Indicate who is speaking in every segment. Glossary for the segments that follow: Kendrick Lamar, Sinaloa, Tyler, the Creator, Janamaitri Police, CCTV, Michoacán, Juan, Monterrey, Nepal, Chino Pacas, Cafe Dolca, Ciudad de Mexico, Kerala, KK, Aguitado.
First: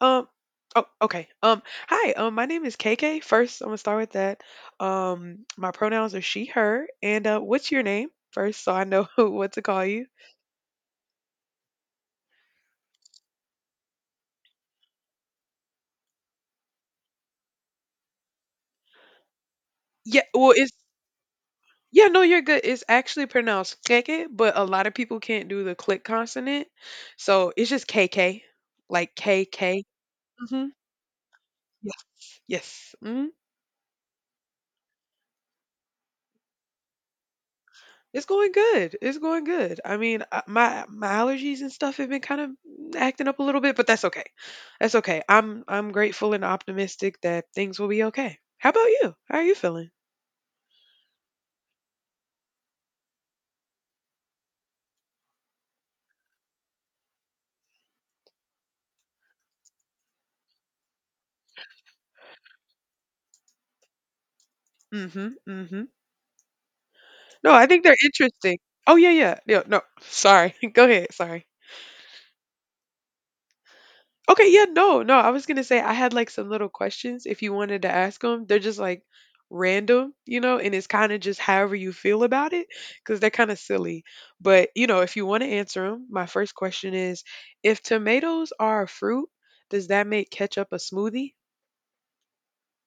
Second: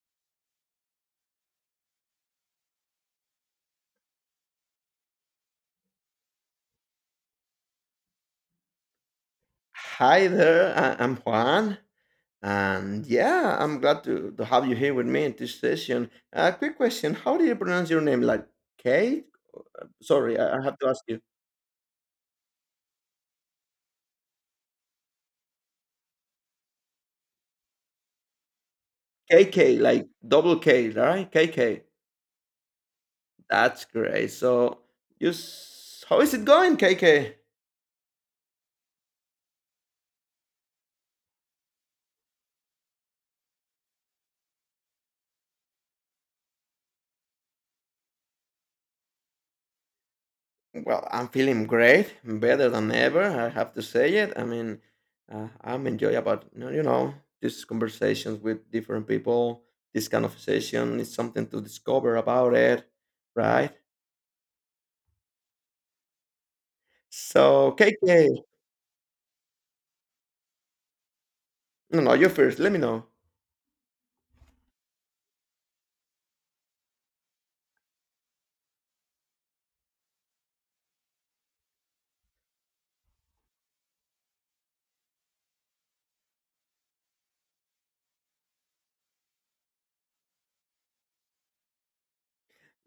Speaker 1: Um. Oh, okay. Hi. My name is KK. First, I'm gonna start with that. My pronouns are she, her, and what's your name? First, so I know what to call you.
Speaker 2: Hi there, I'm Juan, and yeah, I'm glad to have you here with me in this session. A quick question: how do you pronounce your name? Like Kate?
Speaker 1: Yeah.
Speaker 2: Sorry,
Speaker 1: Well,
Speaker 2: I
Speaker 1: it's
Speaker 2: have to ask you.
Speaker 1: yeah. No, you're good. It's actually pronounced KK, but a lot of people can't do the click consonant, so it's just KK, like
Speaker 2: KK,
Speaker 1: KK.
Speaker 2: like double
Speaker 1: Mm-hmm.
Speaker 2: K, right? KK.
Speaker 1: Yes. Yes. Mm-hmm.
Speaker 2: That's great. So, how is it going, KK?
Speaker 1: It's going good. It's going good. I mean, my allergies and stuff have been kind of acting up a little bit, but that's okay. That's okay. I'm grateful and optimistic that things will be okay. How about you? How are you feeling?
Speaker 2: Well, I'm feeling great, better than ever. I have to say it. I mean, I'm enjoy about these conversations with different people. This kind of session is something to discover about it, right?
Speaker 1: Mhm. Mhm. No, I
Speaker 2: So,
Speaker 1: think they're
Speaker 2: KK,
Speaker 1: interesting. Oh yeah, no. Sorry. Go ahead. Sorry.
Speaker 2: no, no, you first. Let me know.
Speaker 1: Okay, yeah, no, no. I was gonna say I had like some little questions if you wanted to ask them. They're just like random, you know, and it's kind of just however you feel about it because they're kind of silly. But you know, if you want to answer them, my first question is: if tomatoes are a fruit, does that make ketchup a smoothie?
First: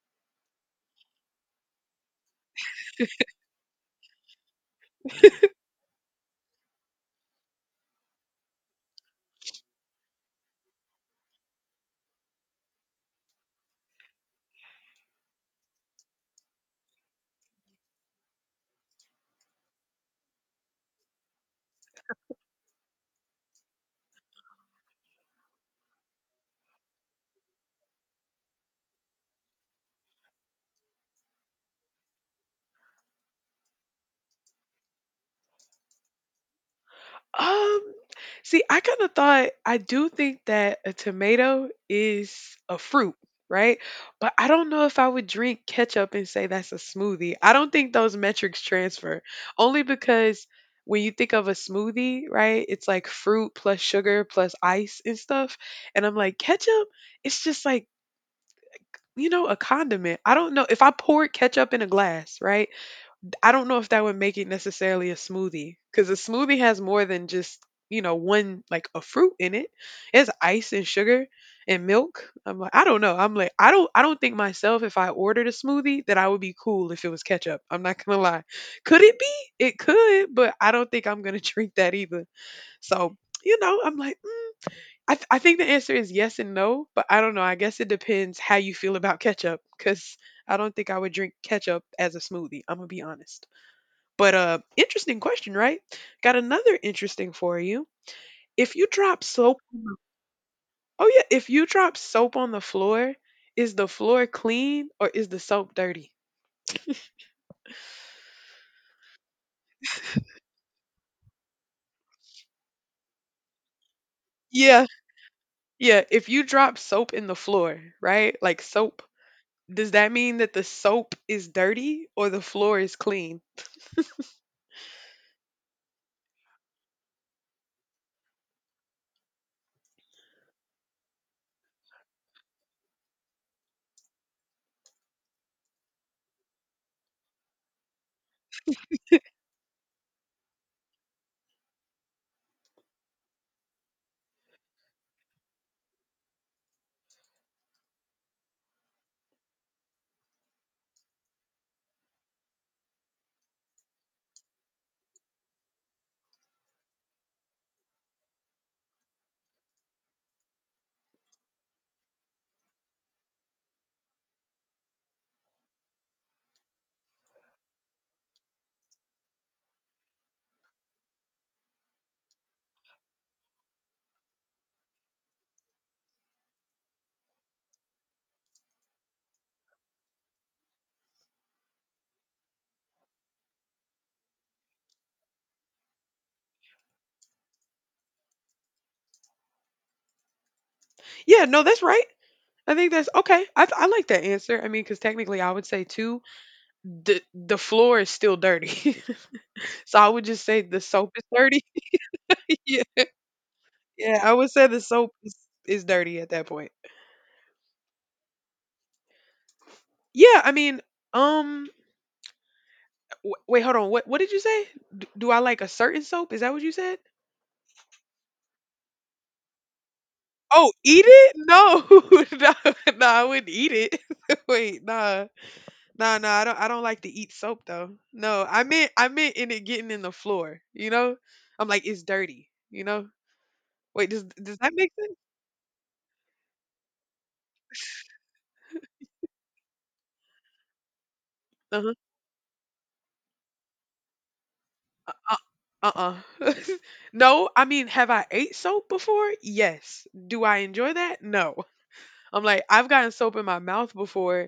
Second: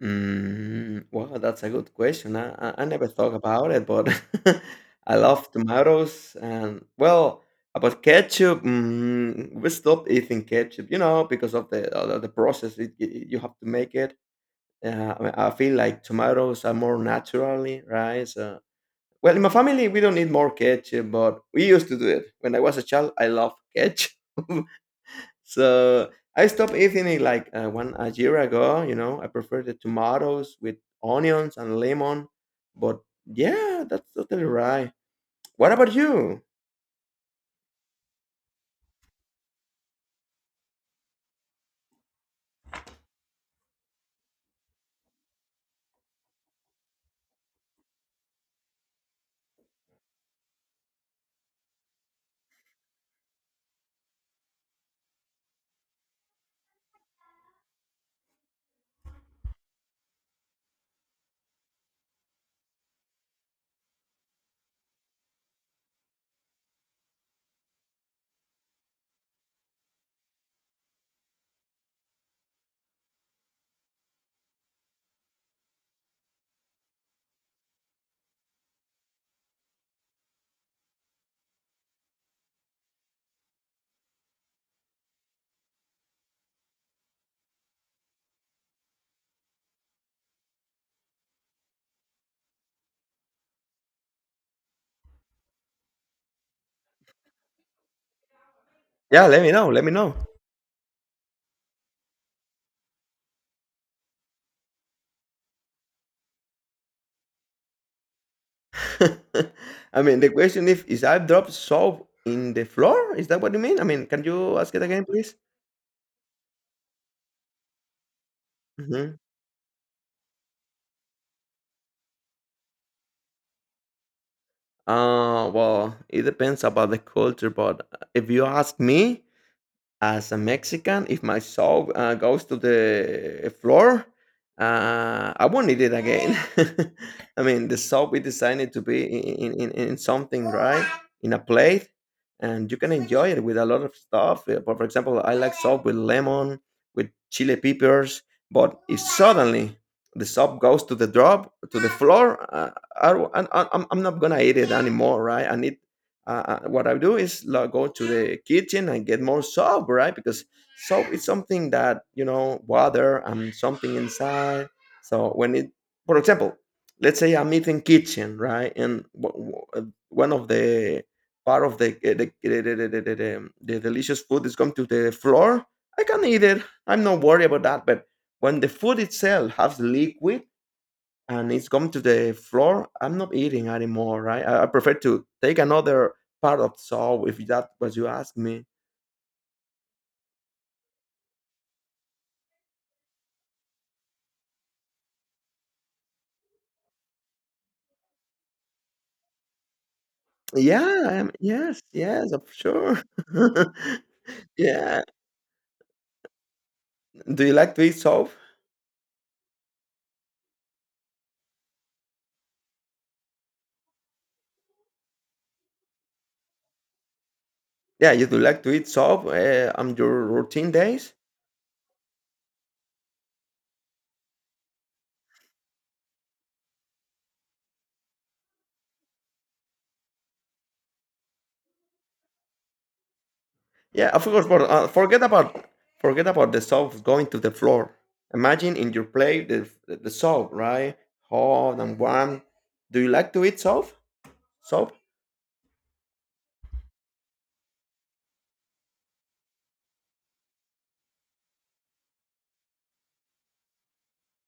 Speaker 2: Mm, wow, that's a good question. I never thought about it, but I love tomatoes. And well, about ketchup, we stopped eating ketchup, you know, because of the process you have to make it. I mean, I feel like tomatoes are more naturally, right? So, well, in my family, we don't need more ketchup, but we used to do it. When I was a child, I loved ketchup. So I stopped eating it like one a year ago. You know, I prefer the tomatoes with onions and lemon. But yeah, that's totally right. What about you?
Speaker 1: Um, see, I kind of thought I do think that a tomato is a fruit, right? But I don't know if I would drink ketchup and say that's a smoothie. I don't think those metrics transfer. Only because when you think of a smoothie, right, it's like fruit plus sugar plus ice and stuff. And I'm like, ketchup, it's just like, you know, a condiment. I don't know if I poured ketchup in a glass, right? I don't know if that would make it necessarily a smoothie because a smoothie has more than just, you know, one like a fruit in it. It's ice and sugar and milk. I'm like, I don't know. I'm like, I don't think myself if I ordered a smoothie that I would be cool if it was ketchup. I'm not gonna lie. Could it be? It could, but I don't think I'm gonna drink that either. So you know, I'm like, I think the answer is yes and no, but I don't know. I guess it depends how you feel about ketchup because I don't think I would drink ketchup as a smoothie. I'm going to be honest. But interesting question, right? Got another interesting for you. If you drop
Speaker 2: Yeah, let me
Speaker 1: soap,
Speaker 2: know.
Speaker 1: on
Speaker 2: Let me
Speaker 1: the-
Speaker 2: know.
Speaker 1: Oh yeah, if you drop soap on the floor, is the floor clean or is the soap dirty?
Speaker 2: I mean, the question if is I dropped soap in the floor? Is that what you mean? I mean, can you ask it
Speaker 1: Yeah,
Speaker 2: again, please?
Speaker 1: yeah. If you drop soap in the floor, right? Like soap,
Speaker 2: Mm-hmm.
Speaker 1: does that mean that the soap is dirty or the floor is clean?
Speaker 2: Well, it depends about the culture, but if you ask me, as a Mexican, if my soul, goes to the floor, I won't eat it again. I mean, the soul we designed it to be in, in something, right? In a plate, and you can enjoy it with a lot of stuff. For example, I like soap with lemon, with chili peppers. But if suddenly the soap goes to the drop, to the floor, I'm not gonna eat it anymore, right? I need what I do is like, go to the kitchen and get more soap, right? Because soap is something that you know water and something inside. So when it, for example, let's say I'm eating kitchen, right, and one of the part of the the delicious food is going to the floor. I can eat it. I'm not worried about that. But when the food itself has liquid, and it's come to the floor, I'm not eating anymore, right? I prefer to take another part of salt if that was you ask me.
Speaker 1: Yeah, no, that's right. I think that's okay. I like that answer. I mean, because technically, I would say too, the floor is still dirty, so I would just say the
Speaker 2: Yeah,
Speaker 1: soap
Speaker 2: I
Speaker 1: is
Speaker 2: am,
Speaker 1: dirty.
Speaker 2: yes, yes, I'm sure.
Speaker 1: Yeah, I would say
Speaker 2: Yeah.
Speaker 1: is dirty at that point.
Speaker 2: Do you like to eat soap?
Speaker 1: Yeah, I mean, um, wait, hold on. What did you say? Do I like a certain soap? Is that what you said?
Speaker 2: Yeah, you do like to eat soap on your routine
Speaker 1: Oh, eat
Speaker 2: days?
Speaker 1: it? No, no, I wouldn't eat it. Wait, nah. I don't like to eat soap though. No, I meant in it getting in the floor. You know, I'm like it's dirty. You know. Wait,
Speaker 2: Yeah,
Speaker 1: does
Speaker 2: of course.
Speaker 1: does
Speaker 2: But
Speaker 1: that make sense?
Speaker 2: forget about the soap going to the floor. Imagine in your plate the soap, right? Hot
Speaker 1: Uh-huh.
Speaker 2: and warm. Do you like to eat soap? Soap?
Speaker 1: Uh uh uh. No, I mean, have I ate soap before? Yes. Do I enjoy that? No. I'm like, I've gotten soap in my mouth before,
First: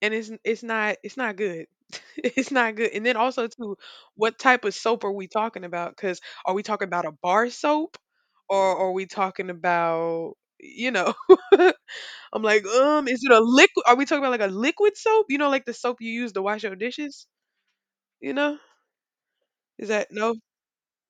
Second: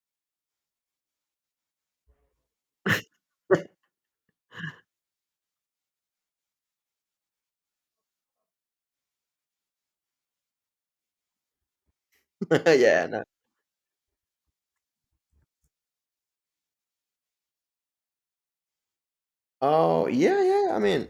Speaker 1: and it's not good. It's not good. And then also too, what type of soap are we talking about? Because are we talking about a bar soap, or are we talking about, you know? I'm like,
Speaker 2: Yeah,
Speaker 1: is
Speaker 2: no.
Speaker 1: it a liquid? Are we talking about like a liquid soap? You know, like the soap you use to wash your dishes. You know, is
Speaker 2: Oh
Speaker 1: that no?
Speaker 2: yeah, yeah. I mean,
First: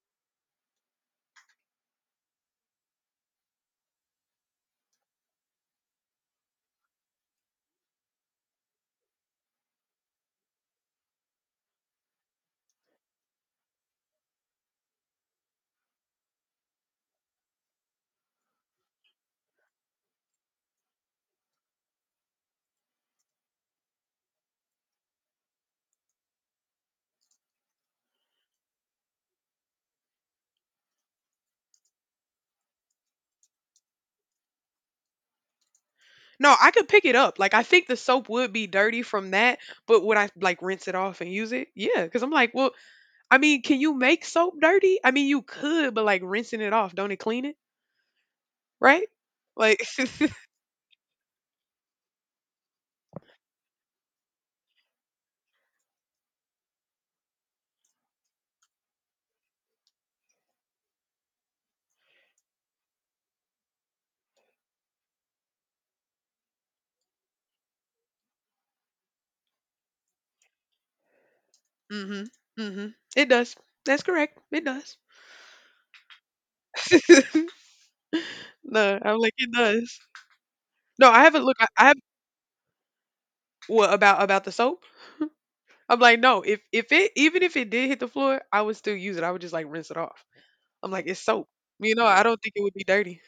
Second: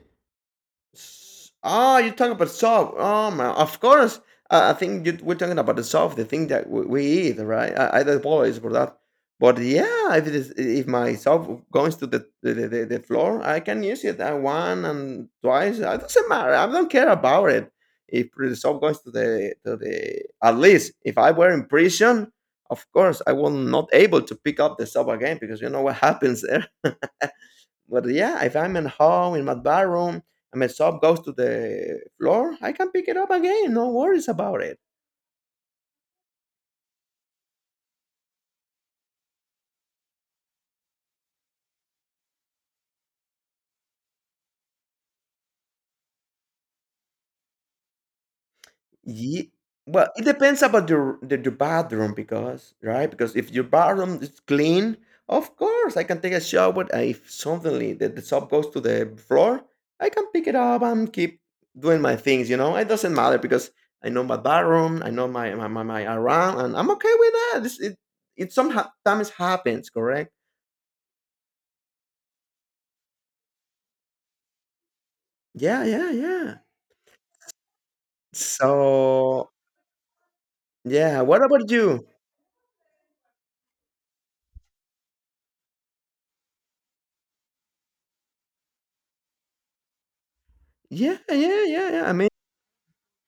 Speaker 2: ah, you're talking about soft. Oh man, of course. I think you, we're talking about the soft, the thing that we eat, right? I apologize for that, but yeah, if it is, if my soft goes to the the floor, I can use it one and twice. It doesn't matter. I don't care about it. If the soft goes to the at least if I were in prison, of course I will not able to pick up the soft again because you know what happens there. But yeah, if I'm at home in my bathroom and my soap goes to the floor, I can pick it up again. No worries about it.
Speaker 1: No, I could pick it up. Like I think the soap would be dirty from that, but would I like rinse it off and use it? Yeah, because I'm like, well, I mean, can you make soap dirty? I mean, you could, but like rinsing it off, don't it clean it? Right?
Speaker 2: Ye
Speaker 1: Like,
Speaker 2: Well, it depends about your bathroom because right because if your bathroom is clean, of course I can take a shower. But if suddenly the soap goes to the floor, I can pick it up and keep doing my things. You know, it doesn't matter because I know my bathroom, I know my around, and I'm okay with that. This, it sometimes happens, correct?
Speaker 1: mm-hmm, mm-hmm. It does. That's correct. It does.
Speaker 2: Yeah, yeah, yeah.
Speaker 1: No, I'm like
Speaker 2: So,
Speaker 1: it does. No,
Speaker 2: yeah,
Speaker 1: I
Speaker 2: what
Speaker 1: haven't looked.
Speaker 2: about
Speaker 1: I have
Speaker 2: you?
Speaker 1: what about the soap? I'm like, no. If it even if it did hit the floor, I would still use it. I would just like rinse it off. I'm like,
Speaker 2: Yeah,
Speaker 1: it's soap.
Speaker 2: yeah, yeah,
Speaker 1: You know,
Speaker 2: yeah. I
Speaker 1: I
Speaker 2: mean,
Speaker 1: don't think it would be dirty.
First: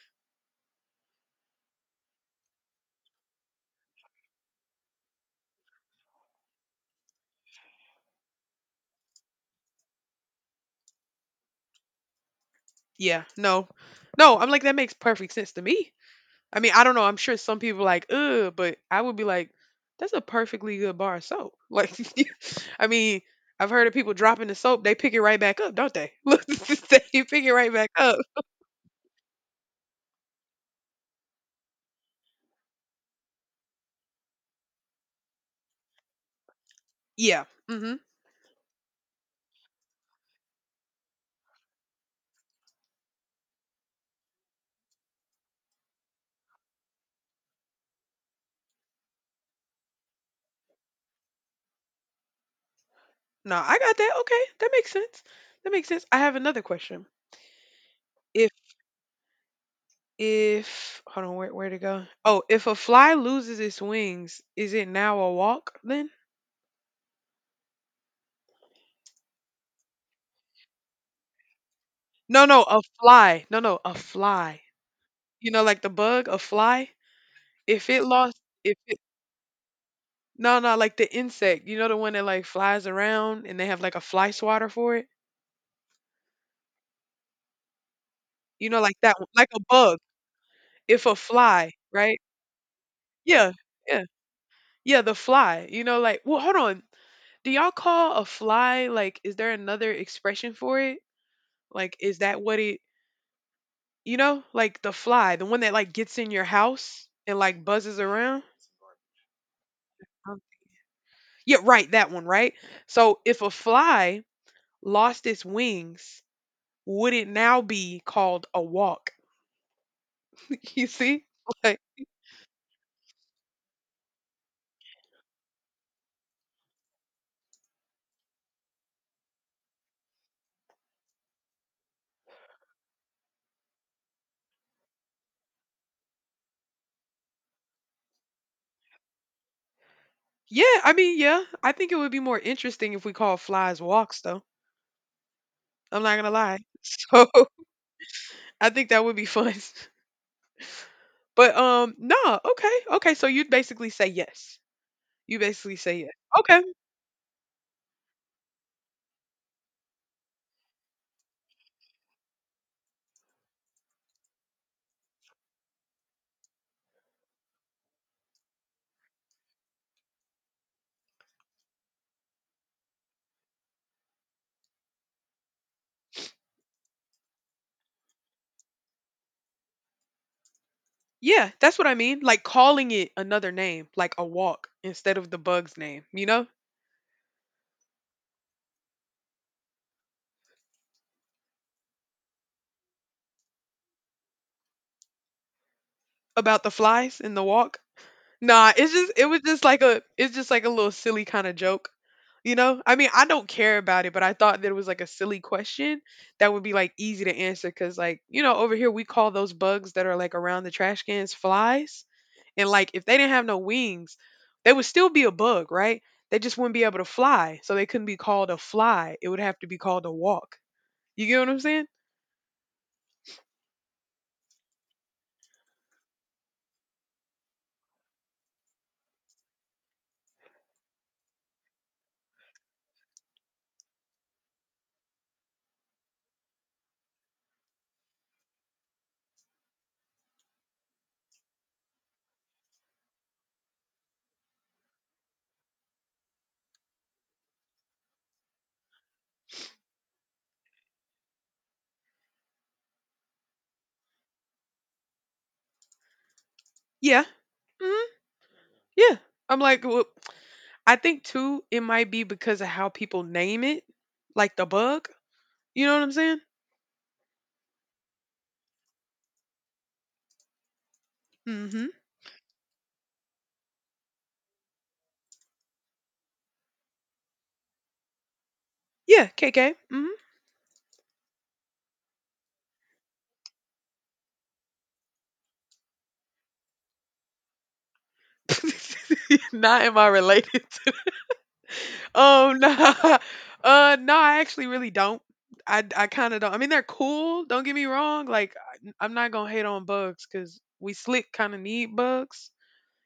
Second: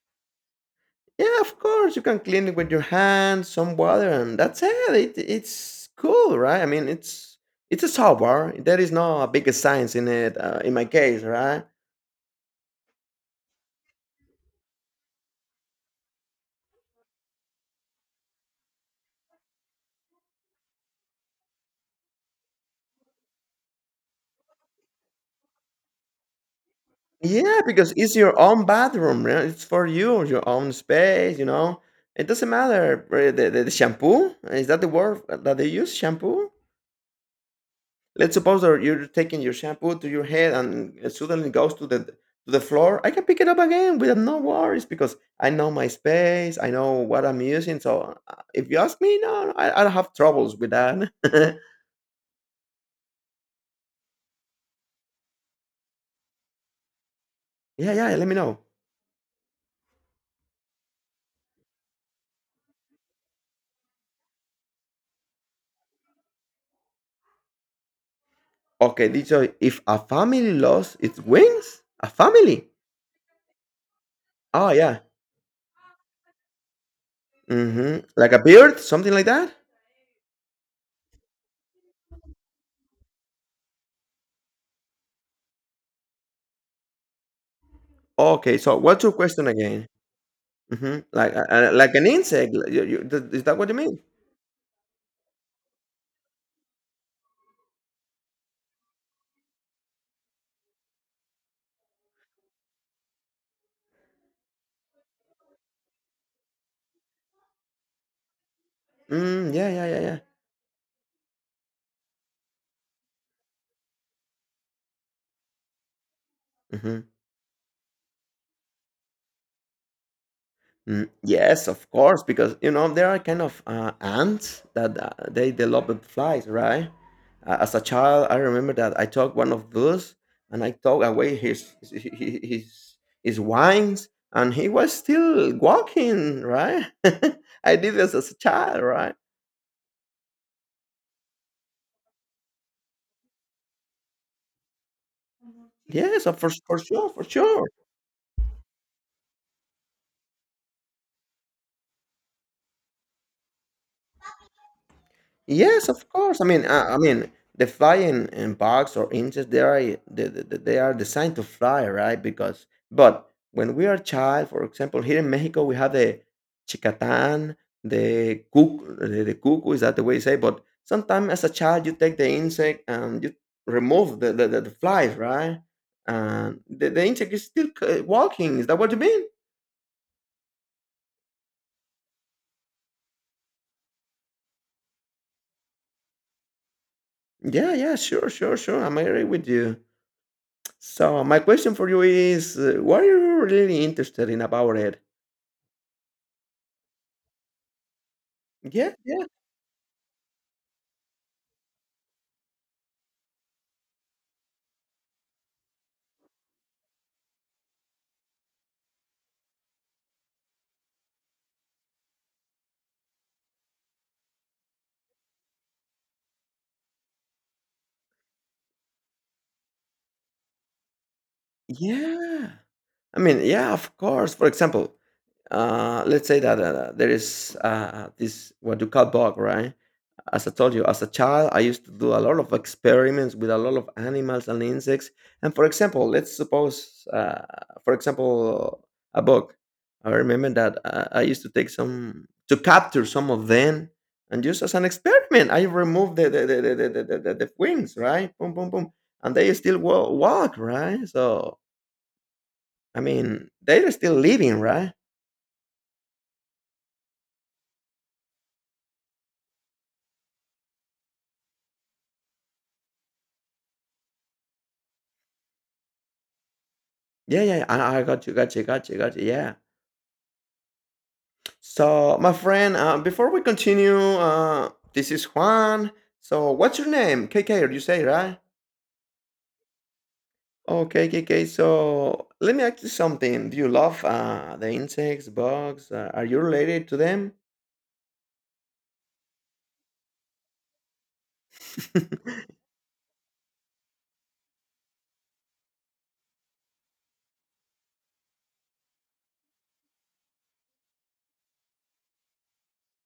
Speaker 2: yeah, of course, you can clean it with your hands, some water, and that's it. It it's cool, right? I mean, it's a soap bar. There is no big science in it, in my case, right?
Speaker 1: Yeah. No. No. I'm like, that makes perfect sense to me. I mean, I don't know. I'm sure some people are like, ugh, but I would be like, that's a perfectly good bar of soap. Like, I mean, I've heard of people dropping the soap, they pick it right back up, don't they? Look, they pick it
Speaker 2: Yeah,
Speaker 1: right back
Speaker 2: because it's
Speaker 1: up.
Speaker 2: your own bathroom, right? It's for you, your own space, you know. It doesn't matter. The shampoo, is that the word that they use, shampoo?
Speaker 1: Yeah. Mm-hmm.
Speaker 2: Let's suppose that you're taking your shampoo to your head and it suddenly goes to the floor. I can pick it up again with no worries because I know my space. I know what I'm using. So if you ask me, no, no, I don't have troubles with that.
Speaker 1: No, I got that. Okay, that makes sense. That makes sense. I have another question.
Speaker 2: Yeah, yeah. Let me
Speaker 1: If
Speaker 2: know.
Speaker 1: if Hold on, where to go? Oh, if a fly loses its wings, is it now a walk then?
Speaker 2: Okay, did if a family lost its wings, a
Speaker 1: No, no,
Speaker 2: family.
Speaker 1: a fly. No, no, a fly.
Speaker 2: Oh yeah.
Speaker 1: You know, like the bug, a fly. If
Speaker 2: Hmm.
Speaker 1: it
Speaker 2: Like
Speaker 1: lost,
Speaker 2: a
Speaker 1: if
Speaker 2: bird,
Speaker 1: it
Speaker 2: something like that.
Speaker 1: No, no, like the insect. You know the one that like flies around and they have like a fly swatter for it?
Speaker 2: Okay,
Speaker 1: You
Speaker 2: so
Speaker 1: know, like
Speaker 2: what's your
Speaker 1: that one,
Speaker 2: question
Speaker 1: like a
Speaker 2: again?
Speaker 1: bug.
Speaker 2: Hmm.
Speaker 1: If a fly,
Speaker 2: Like an
Speaker 1: right?
Speaker 2: insect? Is
Speaker 1: Yeah,
Speaker 2: that what you mean?
Speaker 1: yeah, yeah, the fly. You know, like, well, hold on. Do y'all call a fly, like, is there another expression for it? Like, is that what it, you know, like the fly, the one that like gets in your house and like buzzes around?
Speaker 2: Mm, yeah, yeah, yeah, yeah.
Speaker 1: Um, Yeah, right, that one, right? So if a fly lost its wings,
Speaker 2: Mm-hmm.
Speaker 1: would it now be called a walk? You
Speaker 2: Mm,
Speaker 1: see?
Speaker 2: yes,
Speaker 1: Like,
Speaker 2: of course, because you know there are kind of ants that they develop with flies, right? As a child, I remember that I took one of those and I took away his, his wines, and he was still walking, right? I did this as a child, right?
Speaker 1: yeah, I mean, yeah. I think it would be more interesting if we call flies walks, though. I'm not
Speaker 2: Yes,
Speaker 1: gonna
Speaker 2: for
Speaker 1: lie.
Speaker 2: sure, for
Speaker 1: So
Speaker 2: sure.
Speaker 1: I think that would be fun. But no, okay, okay. So you'd basically say yes. You basically
Speaker 2: Yes,
Speaker 1: say
Speaker 2: of
Speaker 1: yes.
Speaker 2: course.
Speaker 1: Okay,
Speaker 2: I mean, the flying in bugs or insects, they are designed to fly, right? Because but when we are child, for example, here in Mexico, we have the chicatán, the cuc, the cuckoo. Is that the way you say? But sometimes as a child, you take the insect and you remove the flies, right? And the insect is still walking. Is that what you mean?
Speaker 1: yeah, that's what I mean. Like calling it another name, like a walk instead of the bug's name. You know
Speaker 2: Yeah, yeah, sure, sure, sure. I'm agree with you. So my question for you is, why are you really interested in about it?
Speaker 1: about the flies in the walk. Nah,
Speaker 2: Yeah, yeah,
Speaker 1: it was just like a it's just like a little silly kind of joke. You know? I mean, I don't care about it, but I thought that it was like a silly question that would be like easy to answer cuz like, you know, over here we call those bugs that are like around the trash cans flies, and like if they didn't have no wings, they would still be a bug, right? They just wouldn't be able to fly, so they couldn't be called a fly. It would have to be called a walk. You get what I'm saying?
Speaker 2: yeah. I mean, yeah, of course. For example, let's say that there is this what you call bug, right? As I told you, as a child, I used to do a lot of experiments with a lot of animals and insects. And for example, let's suppose, for example, a bug. I remember that I used to take some to capture some of them, and just as an experiment, I removed the wings, right? Boom, boom, boom, and they still walk, right? So I mean, they're still living, right?
Speaker 1: Yeah. Hmm. Yeah. I'm like, I think too, it might be because of how people name it, like the bug. You know what I'm saying?
Speaker 2: Yeah, yeah, yeah. I got you, got you, got you, got you. Yeah.
Speaker 1: Mm-hmm.
Speaker 2: So, my friend, before we continue, this is Juan. So, what's your name? K. or you say, right?
Speaker 1: Yeah, KK. Mm-hmm.
Speaker 2: Okay, K. K. So, let me ask you something. Do you love the insects, bugs? Are you related to them?
Speaker 1: Not am I related to? Oh no, no, I actually really don't. I kind of don't. I mean, they're cool. Don't get me wrong. Like, I'm not gonna hate on bugs because we slick kind of need bugs.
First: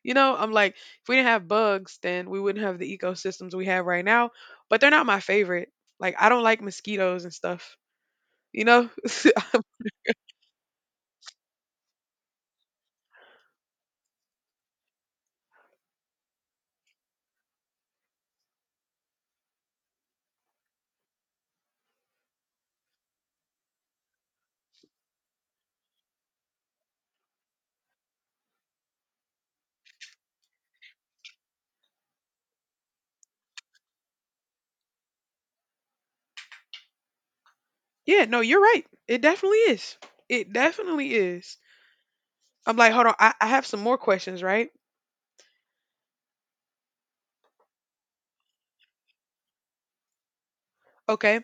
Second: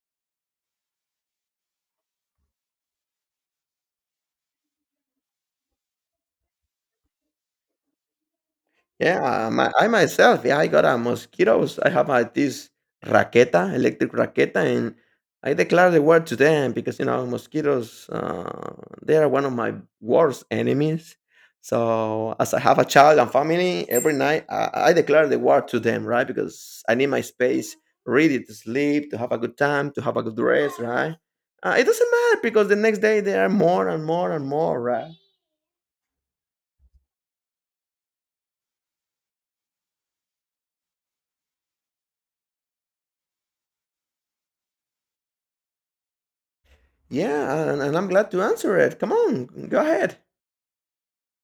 Speaker 1: You know, I'm like, if we didn't have bugs, then we wouldn't have the ecosystems we have right now. But they're not my favorite. Like, I don't like mosquitoes and stuff. You know,
Speaker 2: Yeah, my I myself, yeah, I got a mosquitoes. I have a, this raqueta, electric raqueta, and I declare the war to them because you know mosquitoes, they are one of my worst enemies. So as I have a child and family, every night I declare the war to them, right? Because I need my space, really, to sleep, to have a good time, to have a good rest, right? It doesn't matter because the next day there are more and more and more, right?
Speaker 1: Yeah, no, you're right. It definitely is. It definitely is. I'm like, hold on, I have some more questions, right?
Speaker 2: Yeah, and I'm glad to answer it. Come on, go ahead.
Speaker 1: Okay,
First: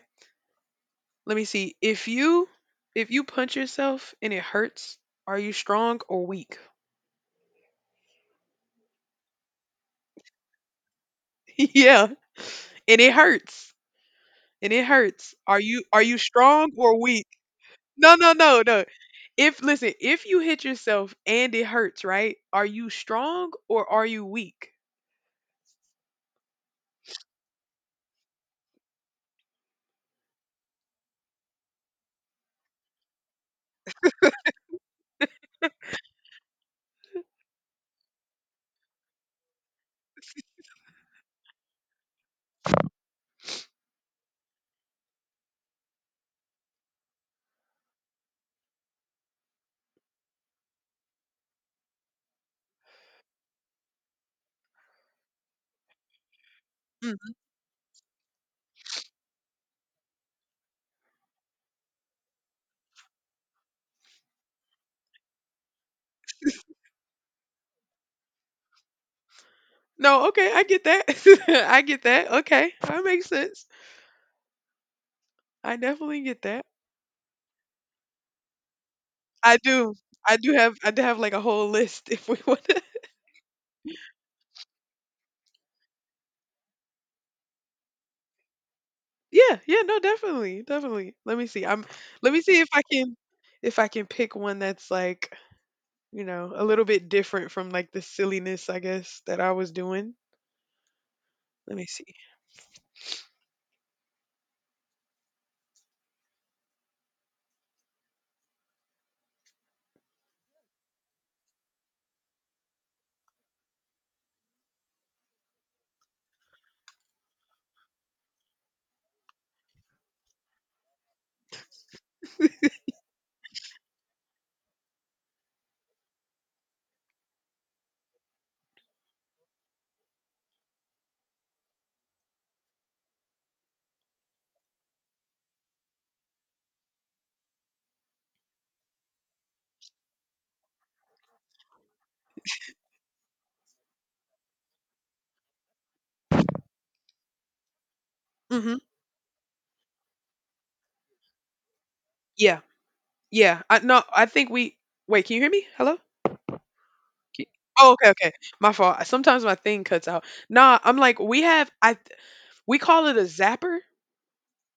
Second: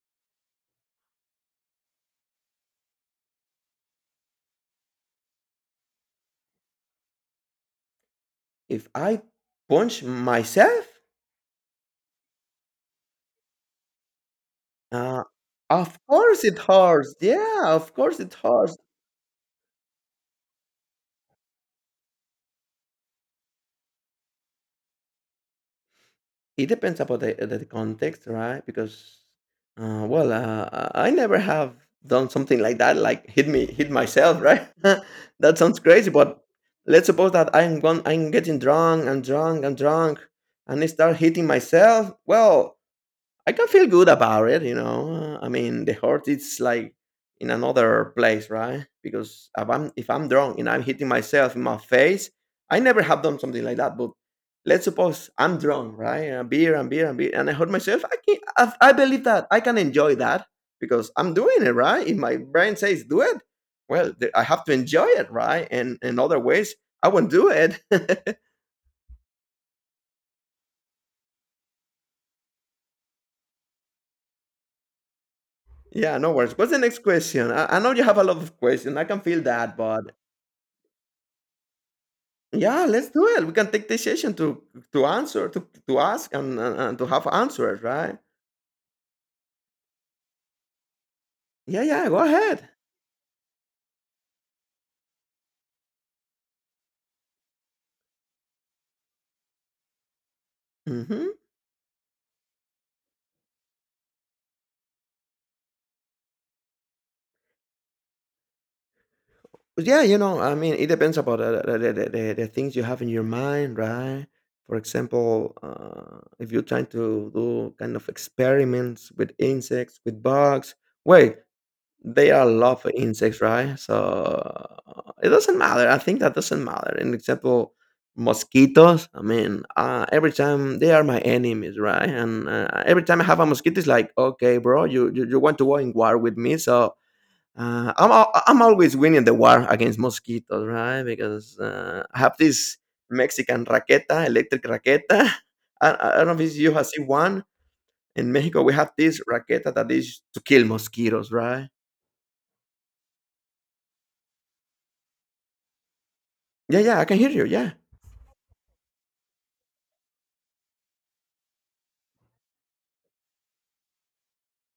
Speaker 1: let me see. If you punch yourself and it hurts, are you strong or weak?
Speaker 2: If I punch myself?
Speaker 1: Yeah, and it hurts. And it
Speaker 2: Uh,
Speaker 1: hurts.
Speaker 2: of
Speaker 1: Are you
Speaker 2: course it
Speaker 1: strong or
Speaker 2: hurts.
Speaker 1: weak?
Speaker 2: Yeah, of
Speaker 1: No,
Speaker 2: course
Speaker 1: no,
Speaker 2: it
Speaker 1: no,
Speaker 2: hurts.
Speaker 1: no. If Listen, if you hit yourself and it hurts, right? Are you strong or are you weak?
Speaker 2: It depends about the context, right? Because, well, I never have done something like that, like hit me, hit myself, right? That sounds crazy, but let's suppose that I'm going, I'm drunk, and I start hitting myself. Well, I can feel good about it, you know. I mean, the heart is like in another place, right? Because if I'm drunk and I'm hitting myself in my face, I never have done something like that. But let's suppose I'm drunk, right? And beer and beer and beer,
Speaker 1: Mhm.
Speaker 2: and I hurt myself. I believe that I can enjoy that because I'm doing it, right? If my brain says do it, well, I have to enjoy it, right? And in other ways, I won't do it.
Speaker 1: No, okay, I get that. I get that. Okay, that makes sense. I
Speaker 2: Yeah,
Speaker 1: definitely
Speaker 2: no
Speaker 1: get
Speaker 2: worries.
Speaker 1: that.
Speaker 2: What's the next question? I know you have a lot of questions. I can feel
Speaker 1: I
Speaker 2: that,
Speaker 1: do.
Speaker 2: but
Speaker 1: I do have like a whole list if we want to.
Speaker 2: yeah, let's do it. We can take this session to to ask and to have answers, right?
Speaker 1: Yeah, yeah, no, definitely, definitely. Let me see.
Speaker 2: Yeah,
Speaker 1: I'm
Speaker 2: yeah. Go
Speaker 1: Let me see if
Speaker 2: ahead.
Speaker 1: I can pick one that's like, you know, a little bit different from like the silliness, I guess, that I was doing.
Speaker 2: Hmm.
Speaker 1: Let me see.
Speaker 2: Yeah, you know, I mean, it depends about the things you have in your mind, right? For example, if you're trying to do kind of experiments with insects, with bugs, wait, they all love insects, right? So it doesn't matter. I think that doesn't matter. An example, mosquitoes. I mean, every time they are my enemies, right? And every time I have a mosquito, it's like, okay, bro, you want to go in war with me? So I'm always winning the war against mosquitoes, right? Because I have this Mexican raqueta, electric raqueta. I don't know if you have seen one in Mexico. We
Speaker 1: Mhm.
Speaker 2: have this raqueta that is to kill mosquitoes, right?
Speaker 1: Yeah. Yeah. I No, I think we, wait, can you hear me? Hello?
Speaker 2: Yeah, yeah, I can hear
Speaker 1: Can-
Speaker 2: you. Yeah,
Speaker 1: Oh, okay, okay. My fault. Sometimes my thing cuts out. Nah, I'm like we have we call it a zapper.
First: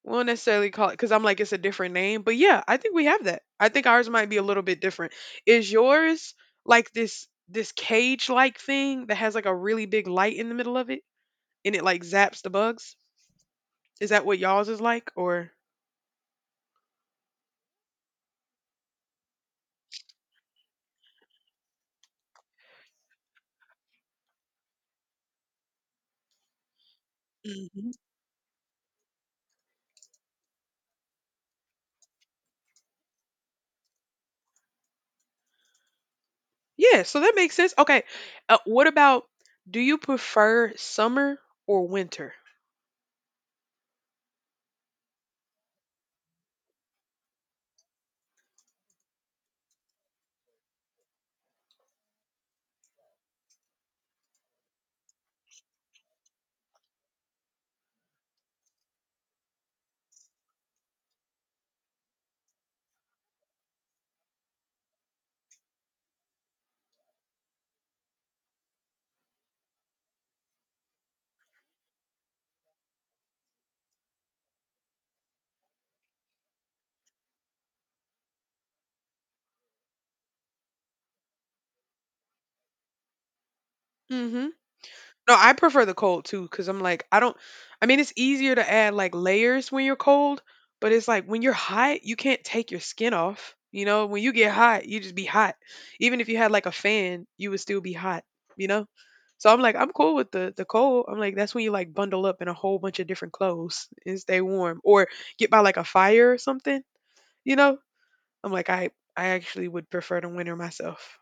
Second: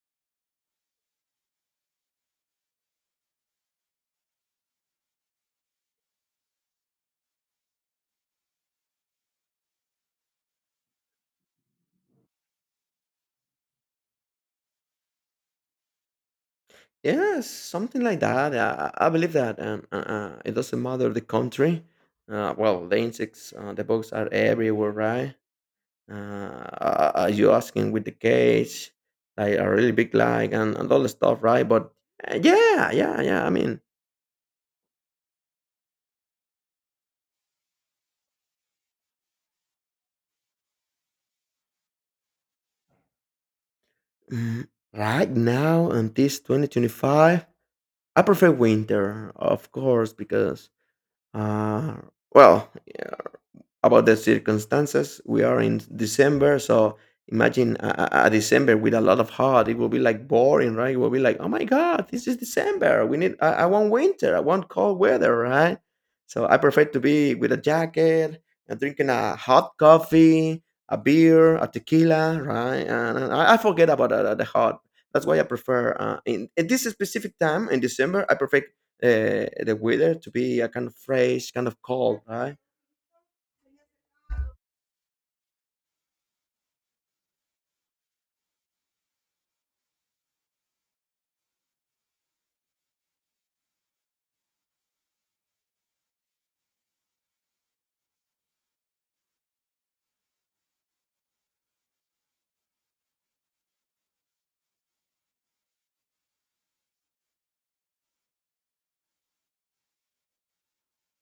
Speaker 1: We won't necessarily call it because I'm like it's a different name, but yeah, I think we have that. I think ours might be a little bit different. Is yours like this cage like thing that has like a really big light in the middle of it and it like zaps the bugs? Is that what y'all's is like or?
Speaker 2: yeah, something like that. I believe that it doesn't matter the country. Well, the insects, the bugs are everywhere, right? Are you
Speaker 1: Mhm.
Speaker 2: asking with the cage, like a really big leg and all the stuff, right? But yeah. I mean,
Speaker 1: Yeah, so that makes sense. Okay, what about do you prefer summer or winter?
Speaker 2: mm, right now in this 2025, I prefer winter, of course, because uh, well, about the circumstances. We are in December, so imagine a December with a lot of hot. It will be like boring, right? It will be like, oh my god, this is December. We need. I want winter. I want cold weather, right? So I prefer to be with a jacket and drinking a hot coffee, a beer, a tequila, right? And I forget about the hot. That's why I prefer in this specific time in December. I prefer the weather to be a kind of fresh, kind of cold, right?
Speaker 1: hmm No, I prefer the cold too, because I'm like, I don't, I mean, it's easier to add like layers when you're cold, but it's like when you're hot, you can't take your skin off. You know, when you get hot, you just be hot. Even if you had like a fan, you would still be hot, you know? So I'm like, I'm cool with the cold. I'm like, that's when you like bundle up in a whole bunch of different clothes and stay warm or get by like a fire or something, you know? I'm like, I actually would prefer the winter myself.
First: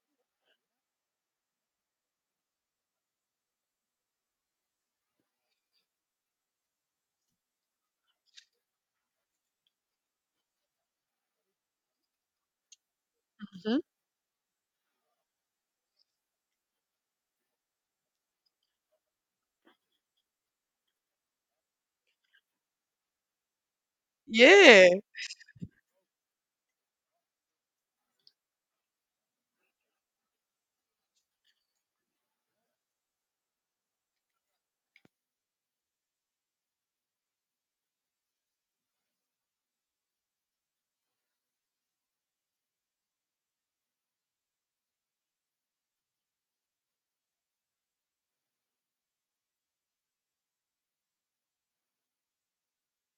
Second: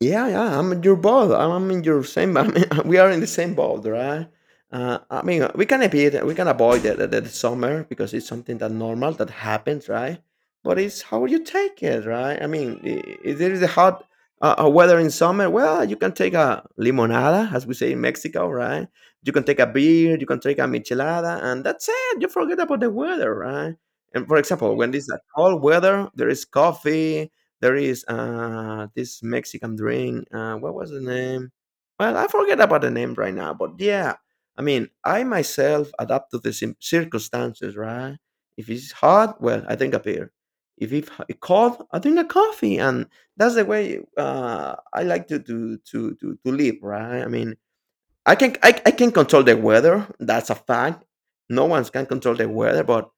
Speaker 2: Yeah, yeah, I'm in your boat. I'm in your same. I mean, we are in the same boat, right? I mean, we can avoid the summer because it's something that normal that happens, right? But it's how you take it, right? I mean, if there is a
Speaker 1: hmm
Speaker 2: hot weather in summer, well, you can take a limonada, as we say in Mexico, right? You can take a beer, you can take a michelada, and that's it. You forget about the weather, right? And for example,
Speaker 1: Yeah.
Speaker 2: when it's a cold weather, there is coffee, there is this Mexican drink. What was the name? Well, I forget about the name right now. But yeah, I mean, I myself adapt to the circumstances, right? If it's hot, well, I drink a beer. If it's cold, I drink a coffee, and that's the way I like to live, right? I mean, I can control the weather. That's a fact. No one can control the weather, but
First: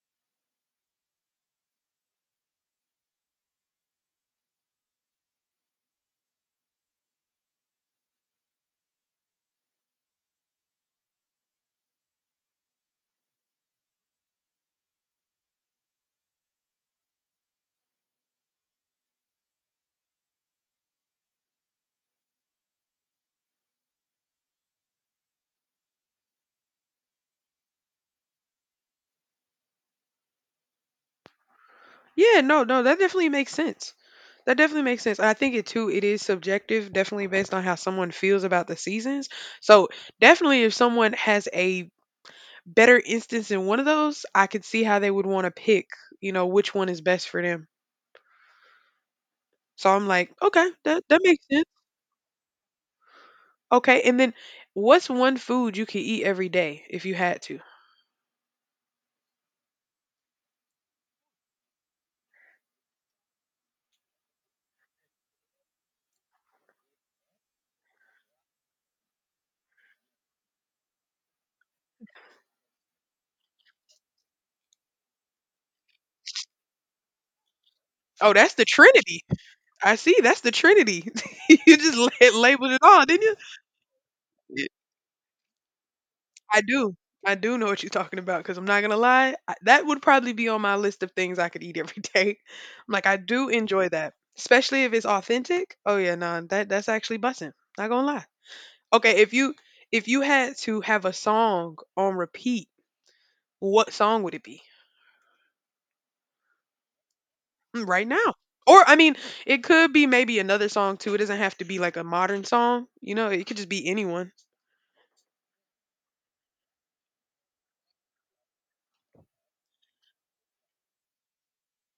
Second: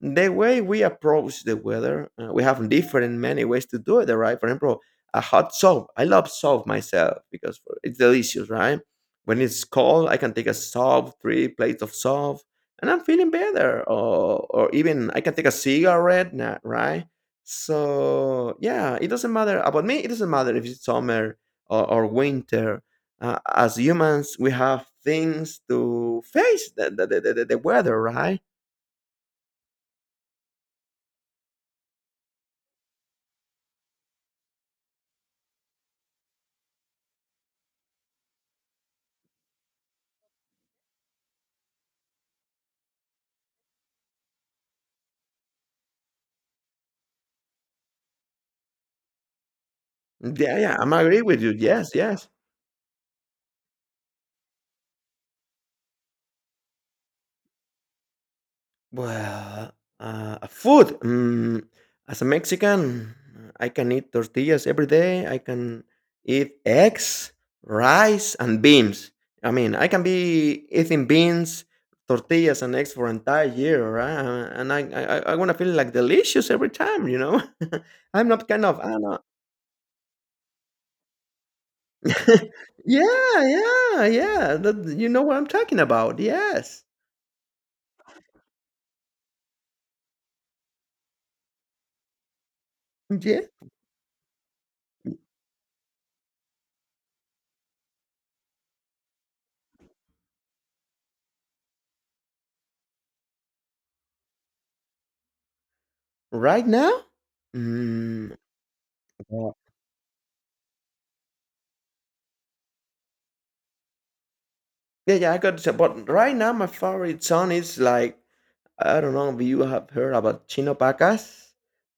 Speaker 2: the way we approach the weather, we have different many ways to do it. Right? For example, a hot soap. I love soap myself because it's delicious. Right? When it's cold, I can take a soap, three plates of soap, and I'm feeling better. Or even I can take a cigarette. Right? So yeah, it doesn't matter about me. It doesn't matter if it's summer or winter. As humans we have things to face the weather, right?
Speaker 1: Yeah, no, no, that definitely makes sense. That definitely makes sense. And I think it too, it is subjective, definitely based on how someone feels about the seasons. So, definitely, if someone has a better instance in one of those, I could see how they would want to pick, you know, which one is best for them. So, I'm like,
Speaker 2: Yeah,
Speaker 1: okay,
Speaker 2: yeah, I'm
Speaker 1: that
Speaker 2: agree with
Speaker 1: makes
Speaker 2: you,
Speaker 1: sense.
Speaker 2: yes, yes.
Speaker 1: Okay. And then, what's one food you could eat every day if you had to?
Speaker 2: Well, food, mm, as a Mexican I can eat tortillas every day. I can eat eggs, rice and beans. I mean, I can be eating beans, tortillas and eggs for entire year, right? I want to feel like delicious every time, you know. I'm
Speaker 1: Oh,
Speaker 2: not
Speaker 1: that's the
Speaker 2: kind of I,
Speaker 1: Trinity. I see. That's the Trinity. You just labeled it all, didn't you?
Speaker 2: Yeah, yeah, yeah, that you know what I'm talking about,
Speaker 1: I
Speaker 2: yes.
Speaker 1: do. I do know what you're talking about because I'm not gonna lie, I, that would probably be on my list of things I could eat every day. I'm like, I
Speaker 2: Yeah.
Speaker 1: do enjoy that, especially if it's authentic. Oh yeah, no, that's actually bussin'. Not gonna lie. Okay, if you had to have a song on repeat, what song would it be?
Speaker 2: Right now?
Speaker 1: Mm, right now.
Speaker 2: Mm,
Speaker 1: Or I mean,
Speaker 2: well,
Speaker 1: it could be maybe another song too. It doesn't have to be like a modern song. You know, it could just be anyone.
Speaker 2: yeah, yeah, I got to say, but right now, my favorite song is like, I don't know if you have heard about Chino Pacas,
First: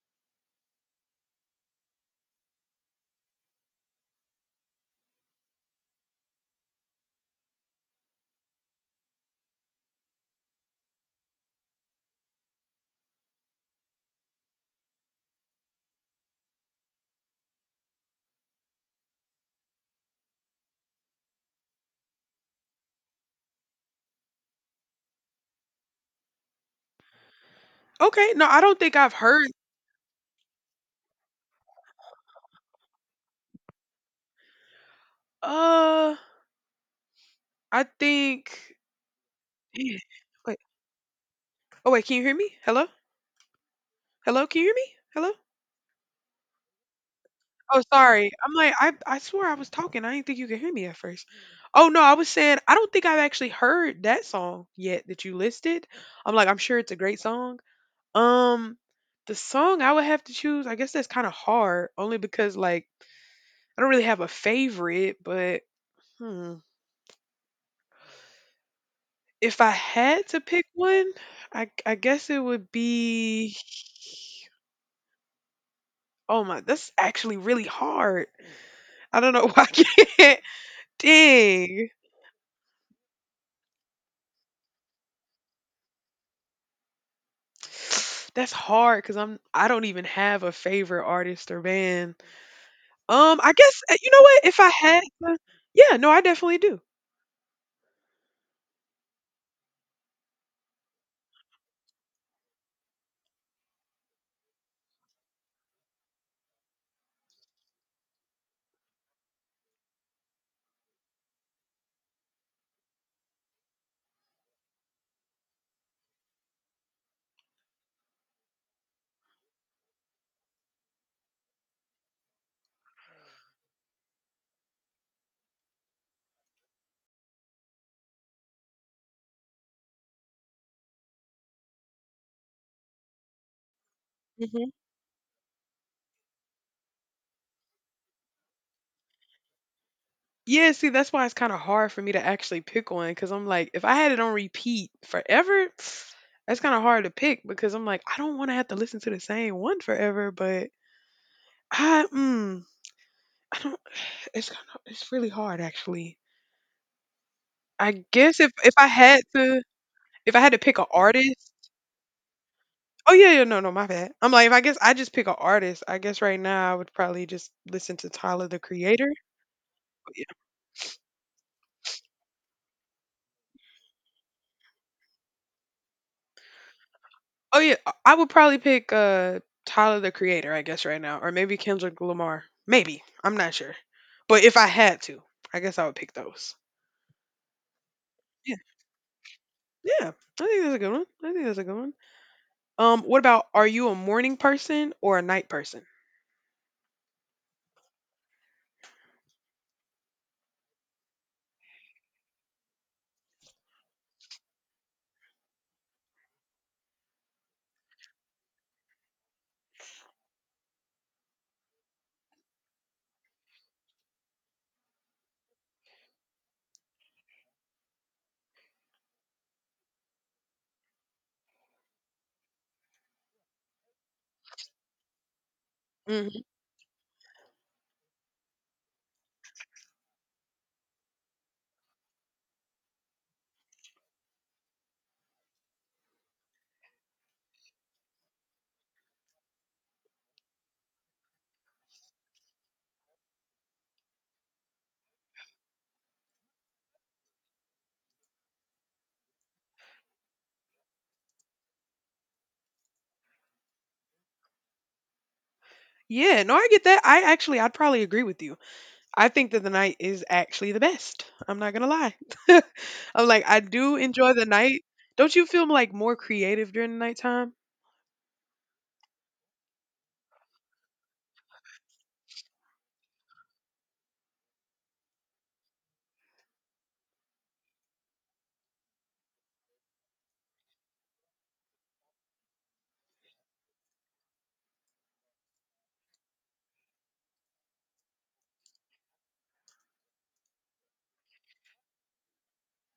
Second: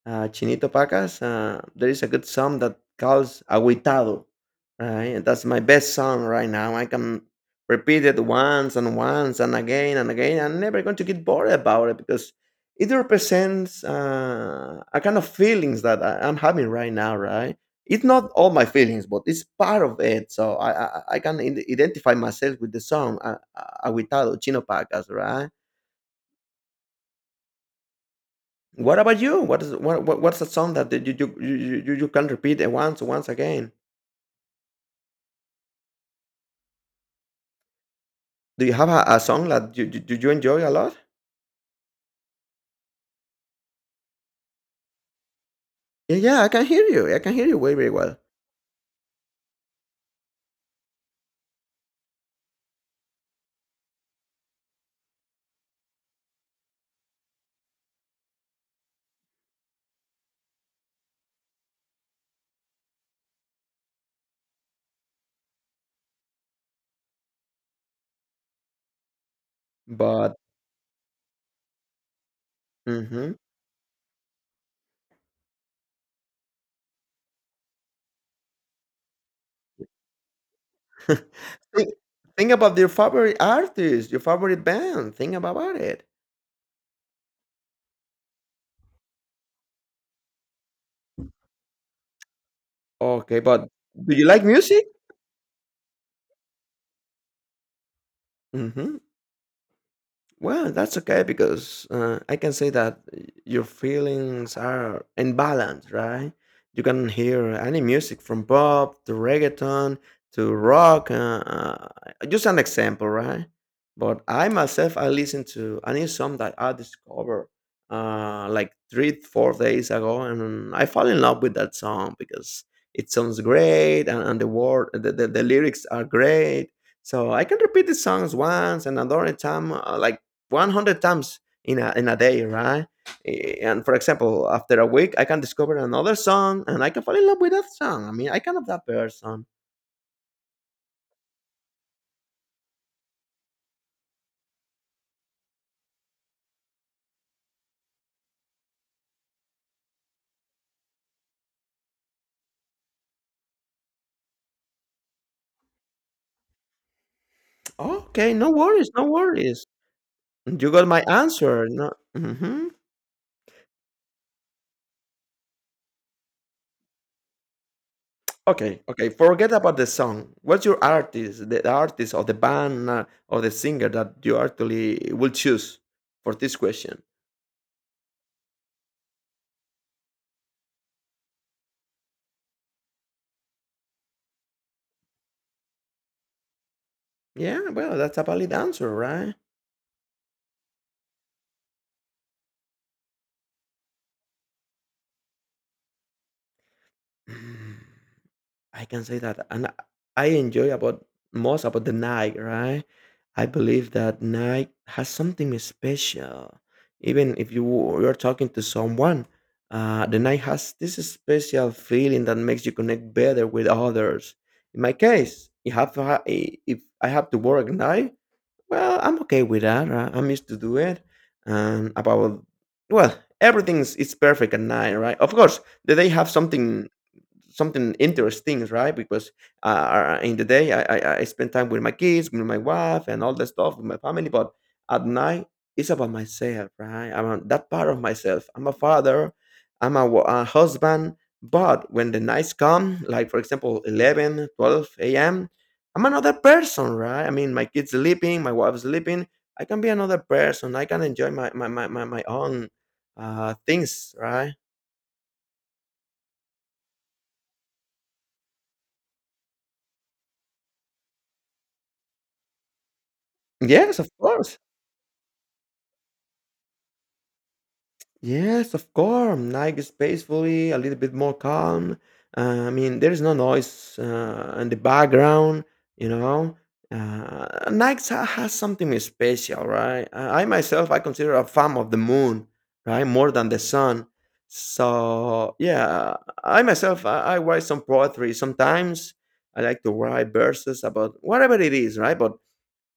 Speaker 2: Chinito Pacas. There is a good song that calls Aguitado, right? And that's my best song right now. I can repeat it once and once and again and again. I'm never going to get bored about it because it represents a kind of feelings that I'm having right now, right? It's not all my feelings, but it's part of it. So I can identify myself with the song, Aguitado, Chino Pacas, right?
Speaker 1: Okay, no, I don't think
Speaker 2: What
Speaker 1: I've
Speaker 2: about you?
Speaker 1: heard
Speaker 2: What is what's a song that you can repeat it once once again?
Speaker 1: uh, I
Speaker 2: Do you
Speaker 1: think
Speaker 2: have a song that you,
Speaker 1: eh,
Speaker 2: you you you
Speaker 1: wait.
Speaker 2: enjoy a lot?
Speaker 1: Oh, wait, can you hear me? Hello? Hello, can you hear me? Hello?
Speaker 2: Yeah, yeah, I can hear you. I can hear you very
Speaker 1: Oh,
Speaker 2: very well.
Speaker 1: sorry. I'm like, I swore I was talking. I didn't think you could hear me at first. Oh, no, I was saying I don't think I've actually heard that song yet that you listed. I'm like, I'm sure it's a great song. Um, the song I would have to choose, I guess that's kind of hard, only because like I don't really have a favorite, but hmm, if I had
Speaker 2: But
Speaker 1: to pick one, I guess it would
Speaker 2: mm-hmm.
Speaker 1: be. Oh my, that's actually really hard. I don't know why I can't. Dang,
Speaker 2: think, think about your favorite artist, your favorite band. Think about it.
Speaker 1: that's hard because I don't even have a favorite artist or band.
Speaker 2: Okay,
Speaker 1: I
Speaker 2: but
Speaker 1: guess you
Speaker 2: do
Speaker 1: know
Speaker 2: you like
Speaker 1: what? If I
Speaker 2: music?
Speaker 1: had, to- Yeah, no, I definitely do.
Speaker 2: Hmm. Well, that's okay because I can say that your feelings are in balance, right? You can hear any music from pop to reggaeton to rock. Just an example, right? But I myself, I listen to a new song that I discovered like three, 4 days ago, and I fall in love with that song because it sounds great and the word, the lyrics are great. So I can repeat the songs once and another time, like 100 times in in a day, right? And for example, after a week, I can discover another song and I can fall in love with that song. I mean, I can love that person.
Speaker 1: Yeah, see, that's why it's kinda hard for me to actually pick one because 'cause I'm like, if I had it on repeat forever, that's kinda hard to pick because I'm like, I don't wanna have to listen to the same one forever, but I mm, I don't it's kinda it's really hard actually. I
Speaker 2: Okay,
Speaker 1: guess if
Speaker 2: no
Speaker 1: if I
Speaker 2: worries, no
Speaker 1: had to
Speaker 2: worries.
Speaker 1: if I had to
Speaker 2: You
Speaker 1: pick an
Speaker 2: got my
Speaker 1: artist.
Speaker 2: answer. No. Hmm.
Speaker 1: Oh yeah, yeah, no, no, my bad. I'm like, if I guess I just pick an artist, I guess right now I would probably just listen to Tyler, the
Speaker 2: Okay,
Speaker 1: Creator.
Speaker 2: okay. Forget about the song. What's your artist, the artist or the band or the singer that you actually will choose for this question?
Speaker 1: Oh yeah, I would probably pick Tyler the Creator, I guess right now, or maybe Kendrick Lamar. Maybe I'm not sure, but if I had to, I guess I would pick those.
Speaker 2: Yeah, well, that's a valid
Speaker 1: Yeah,
Speaker 2: answer, right?
Speaker 1: yeah. I think that's a good one. I think that's a good one. What about are you a morning person or a night person?
Speaker 2: Mm. I can say that, and I enjoy about most about the night, right? I believe that night has something special. Even if you you're talking to someone, the night has this special feeling that makes you connect better with others. In my case, you have to if I have to work at night, well, I'm okay with that. Right? I'm used to do it. And about, well, everything's it's perfect at night, right? Of course, the day have
Speaker 1: hmm
Speaker 2: something something interesting, right? Because in the day, I spend time with my kids, with my wife, and all that stuff with my family. But at night, it's about myself, right? About that part of myself. I'm a father, I'm a, a husband. But when the nights come, like for example, 11, twelve 12 a.m., I'm another person, right? I mean, my kids sleeping, my wife's sleeping. I can be another person. I can enjoy my own things, right?
Speaker 1: Yeah, no, I get that. I actually, I'd probably agree with you. I think that the night is actually the best. I'm not gonna lie. I'm like, I do
Speaker 2: Yes, of
Speaker 1: enjoy the
Speaker 2: course.
Speaker 1: night. Don't you feel like more creative during the nighttime?
Speaker 2: Yes, of course. Night it's peacefully, a little bit more calm. I mean, there is no noise in the background, you know. Nike has something special, right? I myself, I consider a fan of the moon, right, more than the sun. So yeah, I myself, I write some poetry sometimes. I like to write verses about whatever it is, right? But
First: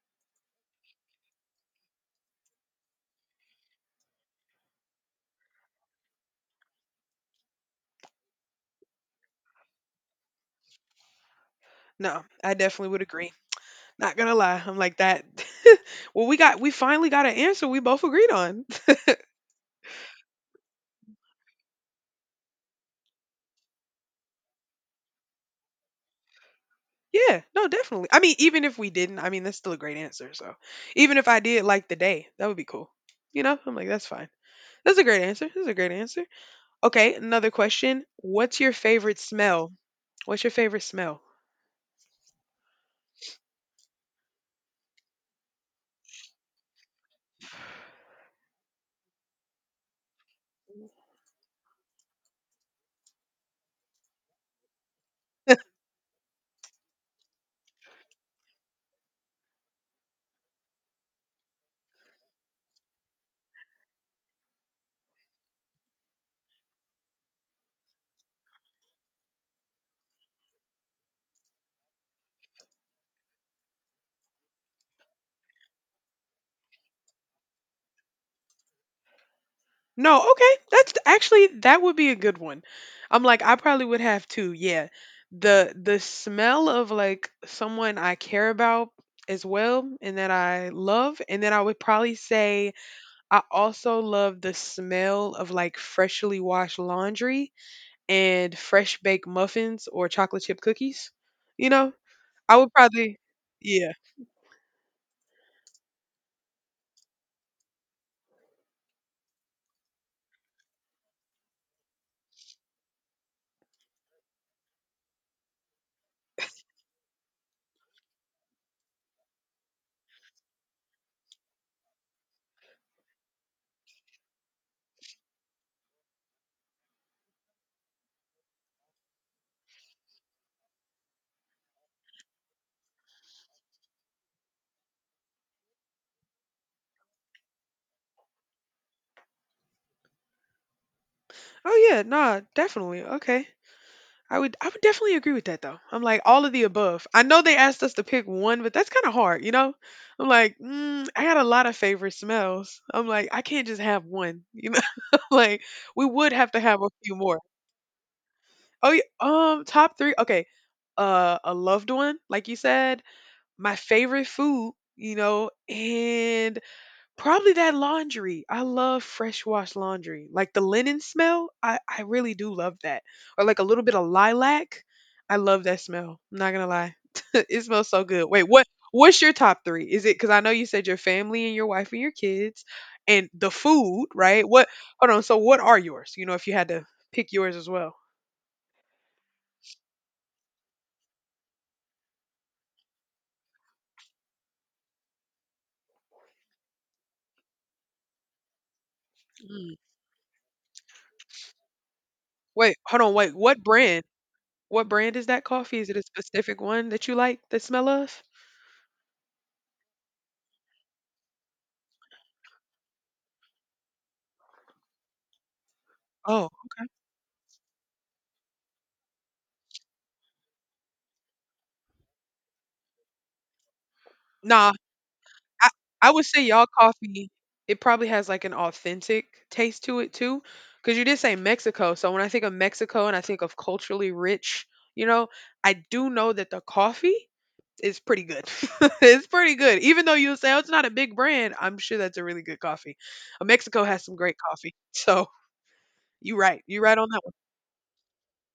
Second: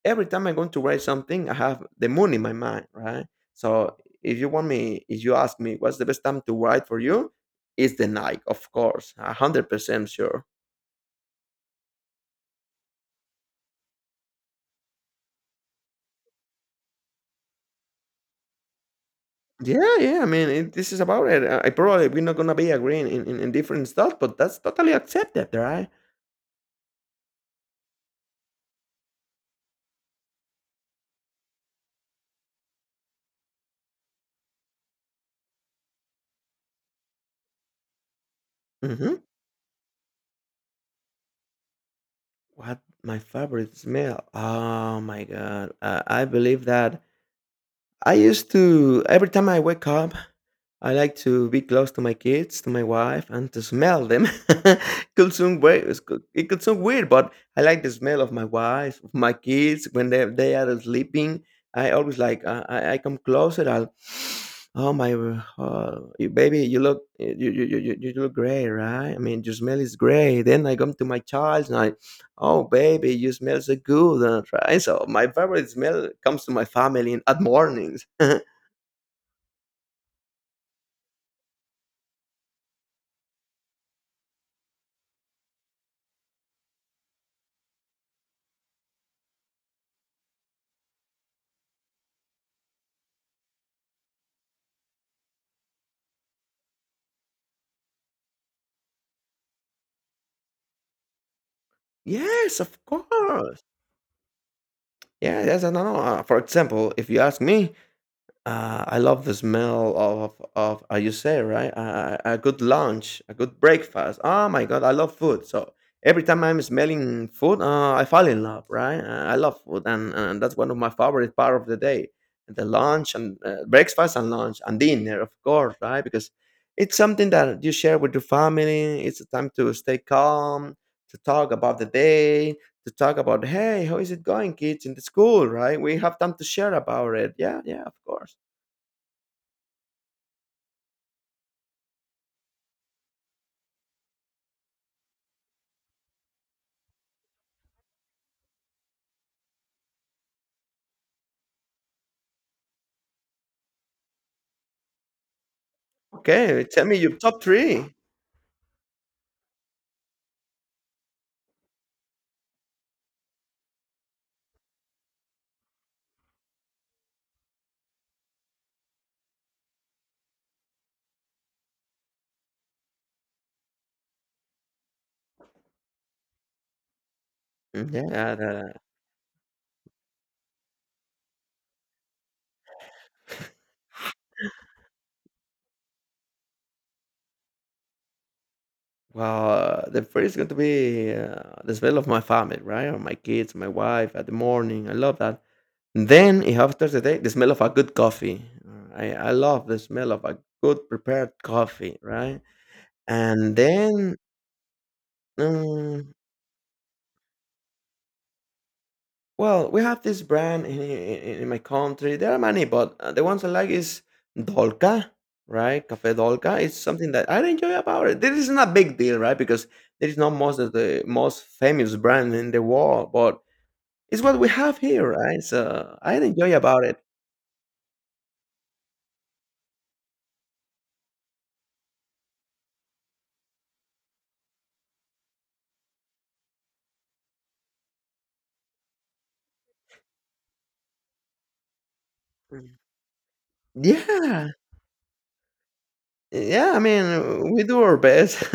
Speaker 2: every time I'm going to write something, I have the moon in my mind, right? So if you want me, if you ask me, what's the best time to write for you? It's the night, of course, 100% sure.
Speaker 1: No, I definitely would agree. Not gonna lie, I'm like that. Well, we finally got an answer we both agreed on.
Speaker 2: Yeah, yeah. I mean, it, this is about it. I probably we're not gonna be agreeing in, in different stuff, but that's totally accepted, right?
Speaker 1: Yeah, no, definitely. I mean, even if we didn't, I mean that's still a great answer. So even if I did like the day, that would be cool. You know, I'm like that's fine. That's a great answer. That's a great answer. Okay, another question. What's your favorite
Speaker 2: Mm-hmm.
Speaker 1: smell? What's your favorite smell?
Speaker 2: What my favorite smell? Oh my god! I believe that I used to every time I wake up. I like to be close to my kids, to my wife, and to smell them. Could sound weird. It could sound weird, but I like the smell of my wife, of my kids when they are sleeping. I always like I come closer. I'll oh my, baby, you look you you you you you look great, right? I mean, your smell is great. Then I come to my child and I, oh baby, you smell so good, right? So my favorite smell comes to my family at mornings.
Speaker 1: No, okay. That's actually that would be a good one. I'm like I probably would have too. Yeah. The smell of like someone I care about as well and that I love, and then I would probably say I also love the smell of like freshly washed laundry and fresh baked muffins or chocolate chip cookies. You know? I
Speaker 2: Yes,
Speaker 1: would
Speaker 2: of
Speaker 1: probably
Speaker 2: course.
Speaker 1: yeah.
Speaker 2: Yeah, yes, I don't know. Uh, for example, if you ask me, I love the smell of you say right a good lunch, a good breakfast. Oh my god, I love food. So every time I'm smelling food, I fall in love. Right, I love food, and that's one of my favorite part of the day. The lunch and breakfast and lunch and dinner, of course, right? Because it's something that you share with your family. It's a time to stay calm, to talk about the day, to talk about hey, how is it going, kids, in the school, right? We have time to share about it. Yeah, yeah, of course.
Speaker 1: Oh yeah, nah, definitely. Okay. I would definitely agree with that though. I'm like all of the above. I know they asked us to pick one, but that's kind of hard, you know? I'm like, I got a lot of favorite smells. I'm like, I can't just have one, you know? Like we would have to
Speaker 2: Okay,
Speaker 1: have
Speaker 2: tell
Speaker 1: a
Speaker 2: me
Speaker 1: few
Speaker 2: your
Speaker 1: more.
Speaker 2: top 3.
Speaker 1: Oh yeah, top 3. Okay. A loved one, like you said, my favorite food, you know, and probably that laundry. I love fresh wash laundry. Like the linen smell, I really do love that. Or like a little bit of lilac. I love that smell. I'm not gonna lie. It smells
Speaker 2: Mhm.
Speaker 1: so good. Wait, what what's your top three? Is it because I know you said your family and your wife and your kids and the food, right? What hold on, so what are yours? You know, if you had to pick yours as well.
Speaker 2: The first is going to be, the smell of my family, right? Or my kids, my wife at the morning, I love that. And then if after the day, the smell of a good coffee. I love
Speaker 1: Mm.
Speaker 2: the smell of a good prepared coffee, right?
Speaker 1: Wait, hold on, wait,
Speaker 2: And
Speaker 1: what brand?
Speaker 2: then,
Speaker 1: What brand is that coffee? Is it a
Speaker 2: mm
Speaker 1: specific one that you like the smell of?
Speaker 2: well, we have this brand in my country. There are many, but the ones I like is Dolca, right? Cafe
Speaker 1: Oh.
Speaker 2: Dolca. It's something that I enjoy about it. This is not a big deal, right? Because there is not most of the most famous brand in the world, but it's what we
Speaker 1: Nah,
Speaker 2: have here, right?
Speaker 1: I
Speaker 2: So
Speaker 1: I
Speaker 2: I
Speaker 1: would say
Speaker 2: enjoy
Speaker 1: y'all
Speaker 2: about it.
Speaker 1: coffee, it probably has, like, an authentic taste to it too, because you did say Mexico, so when I think of Mexico and I think of culturally rich, you know, I do know that the coffee is pretty good. It's pretty good. Even though you say, "Oh, it's not a big brand," I'm sure that's a really good
Speaker 2: Mm.
Speaker 1: coffee. Mexico has some great
Speaker 2: Yeah,
Speaker 1: coffee, so
Speaker 2: yeah. I
Speaker 1: you're right on that one.
Speaker 2: mean, we do our best.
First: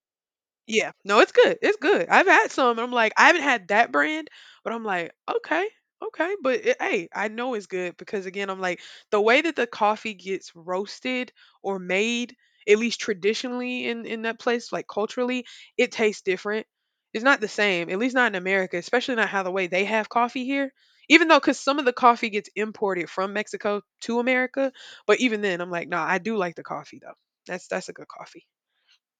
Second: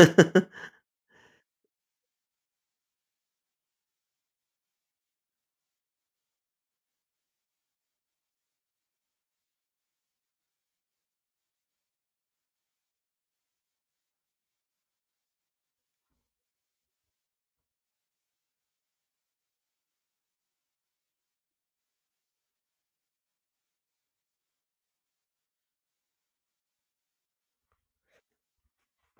Speaker 1: Yeah. No, it's good. It's good. I've had some. I'm like, I haven't had that brand, but I'm like, okay, okay. But it, hey, I know it's good because again, I'm like, the way that the coffee gets roasted or made, at least traditionally in that place, like culturally, it tastes different. It's not the same, at least not in America, especially not how the way they have coffee here. Even though, because some of the coffee gets imported from Mexico to America, but even then, I'm like, nah, I do like the coffee though. That's a good coffee.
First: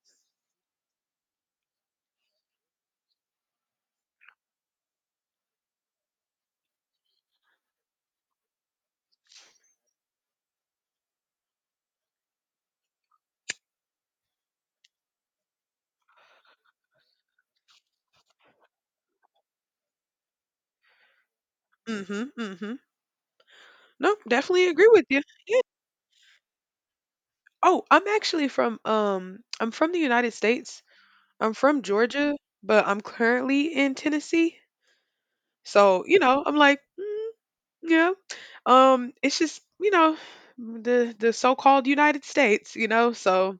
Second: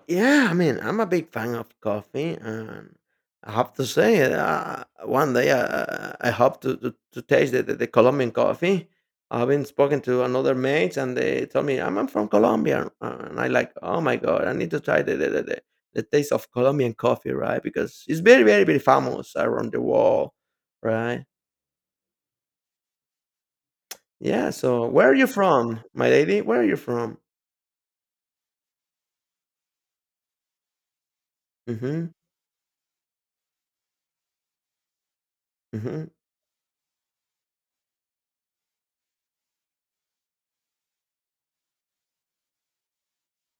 Speaker 2: Yeah, I mean, I'm a big fan of coffee, and I have to say, one day I hope to taste the Colombian coffee. I've been spoken to another mates, and they told me I'm from Colombia, and I like, oh my god, I need to try the taste of Colombian coffee, right? Because it's very, very, very famous around the world, right?
Speaker 1: Mm-hmm. Mm-hmm. No,
Speaker 2: Yeah.
Speaker 1: definitely
Speaker 2: So,
Speaker 1: agree with
Speaker 2: where are
Speaker 1: you.
Speaker 2: you
Speaker 1: Yeah.
Speaker 2: from, my lady? Where are you from?
Speaker 1: Oh, I'm actually from I'm from the United States. I'm from
Speaker 2: Mm-hmm.
Speaker 1: Georgia, but I'm currently in Tennessee. So,
Speaker 2: Mm-hmm.
Speaker 1: you know, I'm like, yeah. It's just, you know, the so-called United States, you know. So,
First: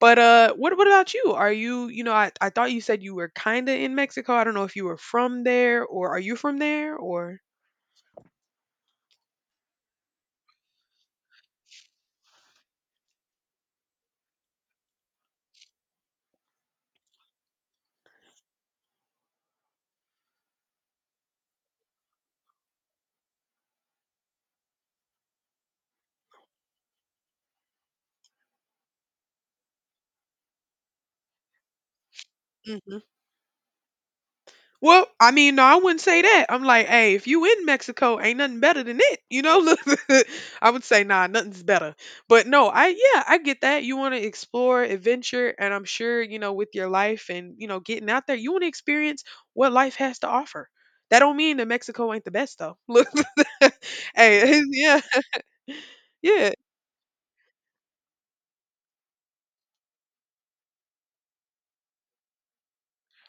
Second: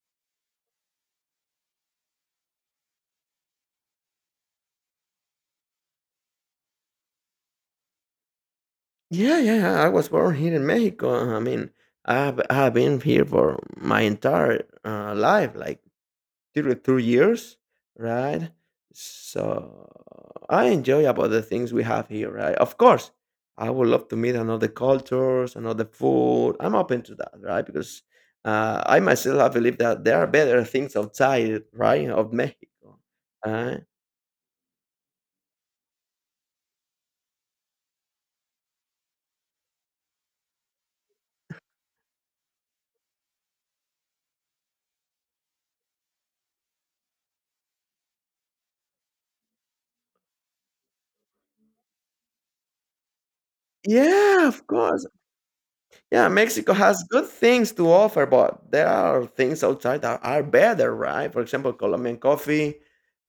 Speaker 1: but what about you? Are you, you know, I thought you said you were kind of in Mexico. I don't know if you were from there or are you from there or
Speaker 2: Yeah, I was born here in Mexico. I mean, I've been here for my entire life, like 32 years, right? So I enjoy about the things we have here, right? Of course, I would love to meet another cultures, another food. I'm open to that, right? Because I myself I believe that there are better things outside, right, of Mexico. Uh,
Speaker 1: well, I mean, no, I wouldn't say that. I'm like, hey, if you in Mexico, ain't nothing better than it. You know, look, I would say, nah, nothing's better. But no, I, yeah, I get that. You want to explore, adventure, and I'm sure, you know, with your life and, you know, getting out there, you want to experience what life has to offer. That don't mean that Mexico ain't the best, though. Look,
Speaker 2: yeah,
Speaker 1: hey,
Speaker 2: of
Speaker 1: yeah,
Speaker 2: course. Yeah,
Speaker 1: yeah.
Speaker 2: Mexico has good things to offer, but there are things outside that are better, right? For example, Colombian coffee.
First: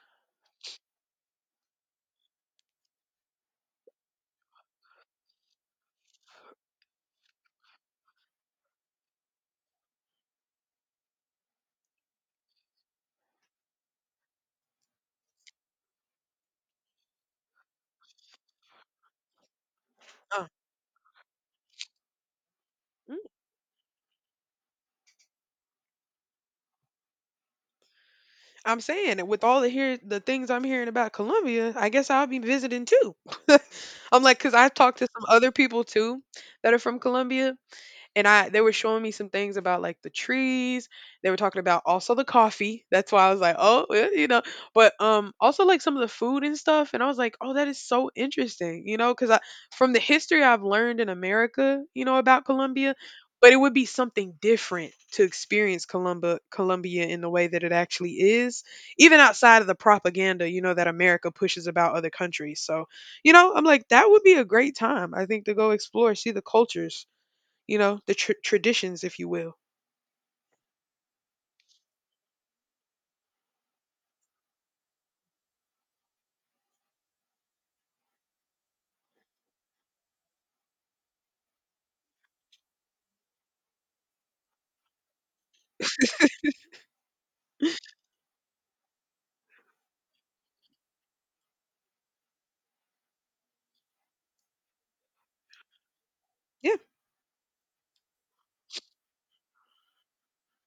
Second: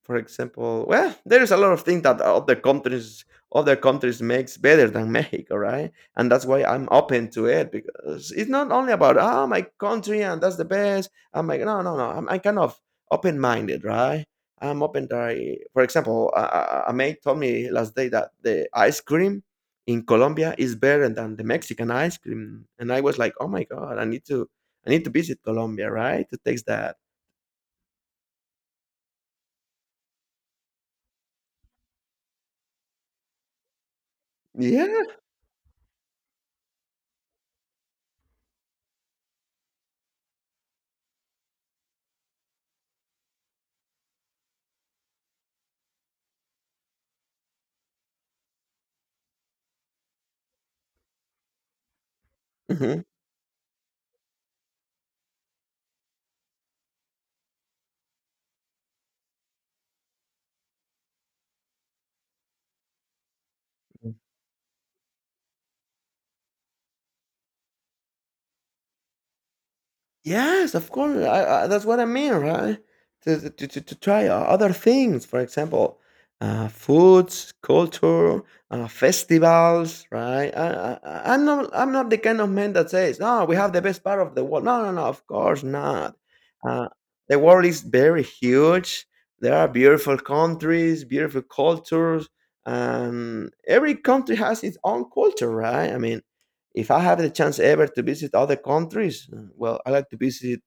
Speaker 2: For example, well, there is a lot of things that other countries makes better than Mexico, right? And that's why I'm open to it because it's not only about ah my country and that's the best. I'm like no no no. I'm kind of open minded, right? I'm open to. For example, a mate told me last day that the ice cream in
Speaker 1: Uh,
Speaker 2: Colombia is better than the Mexican ice cream. And I was like, "Oh my god, I need to visit Colombia, right, to taste that."
Speaker 1: I'm saying that with all the here the things I'm hearing about Colombia, I guess I'll be visiting too. I'm like, cause I
Speaker 2: Yeah.
Speaker 1: talked to some other people too that are from Colombia, and I they were showing me some things about like the trees. They were talking about also the coffee. That's why I was like, oh, you know, but also like some of the food and stuff. And I was like, oh, that is so interesting, you know, because I from the history I've learned in America, you know, about Colombia.
Speaker 2: Mhm.
Speaker 1: But it would be something different to experience Colombia in the way that it actually is, even outside of the propaganda, you know, that America pushes about other countries. So, you know, I'm like, that would be a great time, I think, to go explore, see the cultures, you know, the traditions, if you will.
Speaker 2: Yes, of course. That's what I mean, right? To try other things, for example, foods, culture, festivals, right? I'm not the kind of man that says, "No, we have the best part of the world." No, no, no. Of course not. Uh, the world is very huge. There are beautiful countries, beautiful cultures, and every country has its own culture, right? I mean,
Speaker 1: Yeah.
Speaker 2: if I have the chance ever to visit other countries, well, I like to visit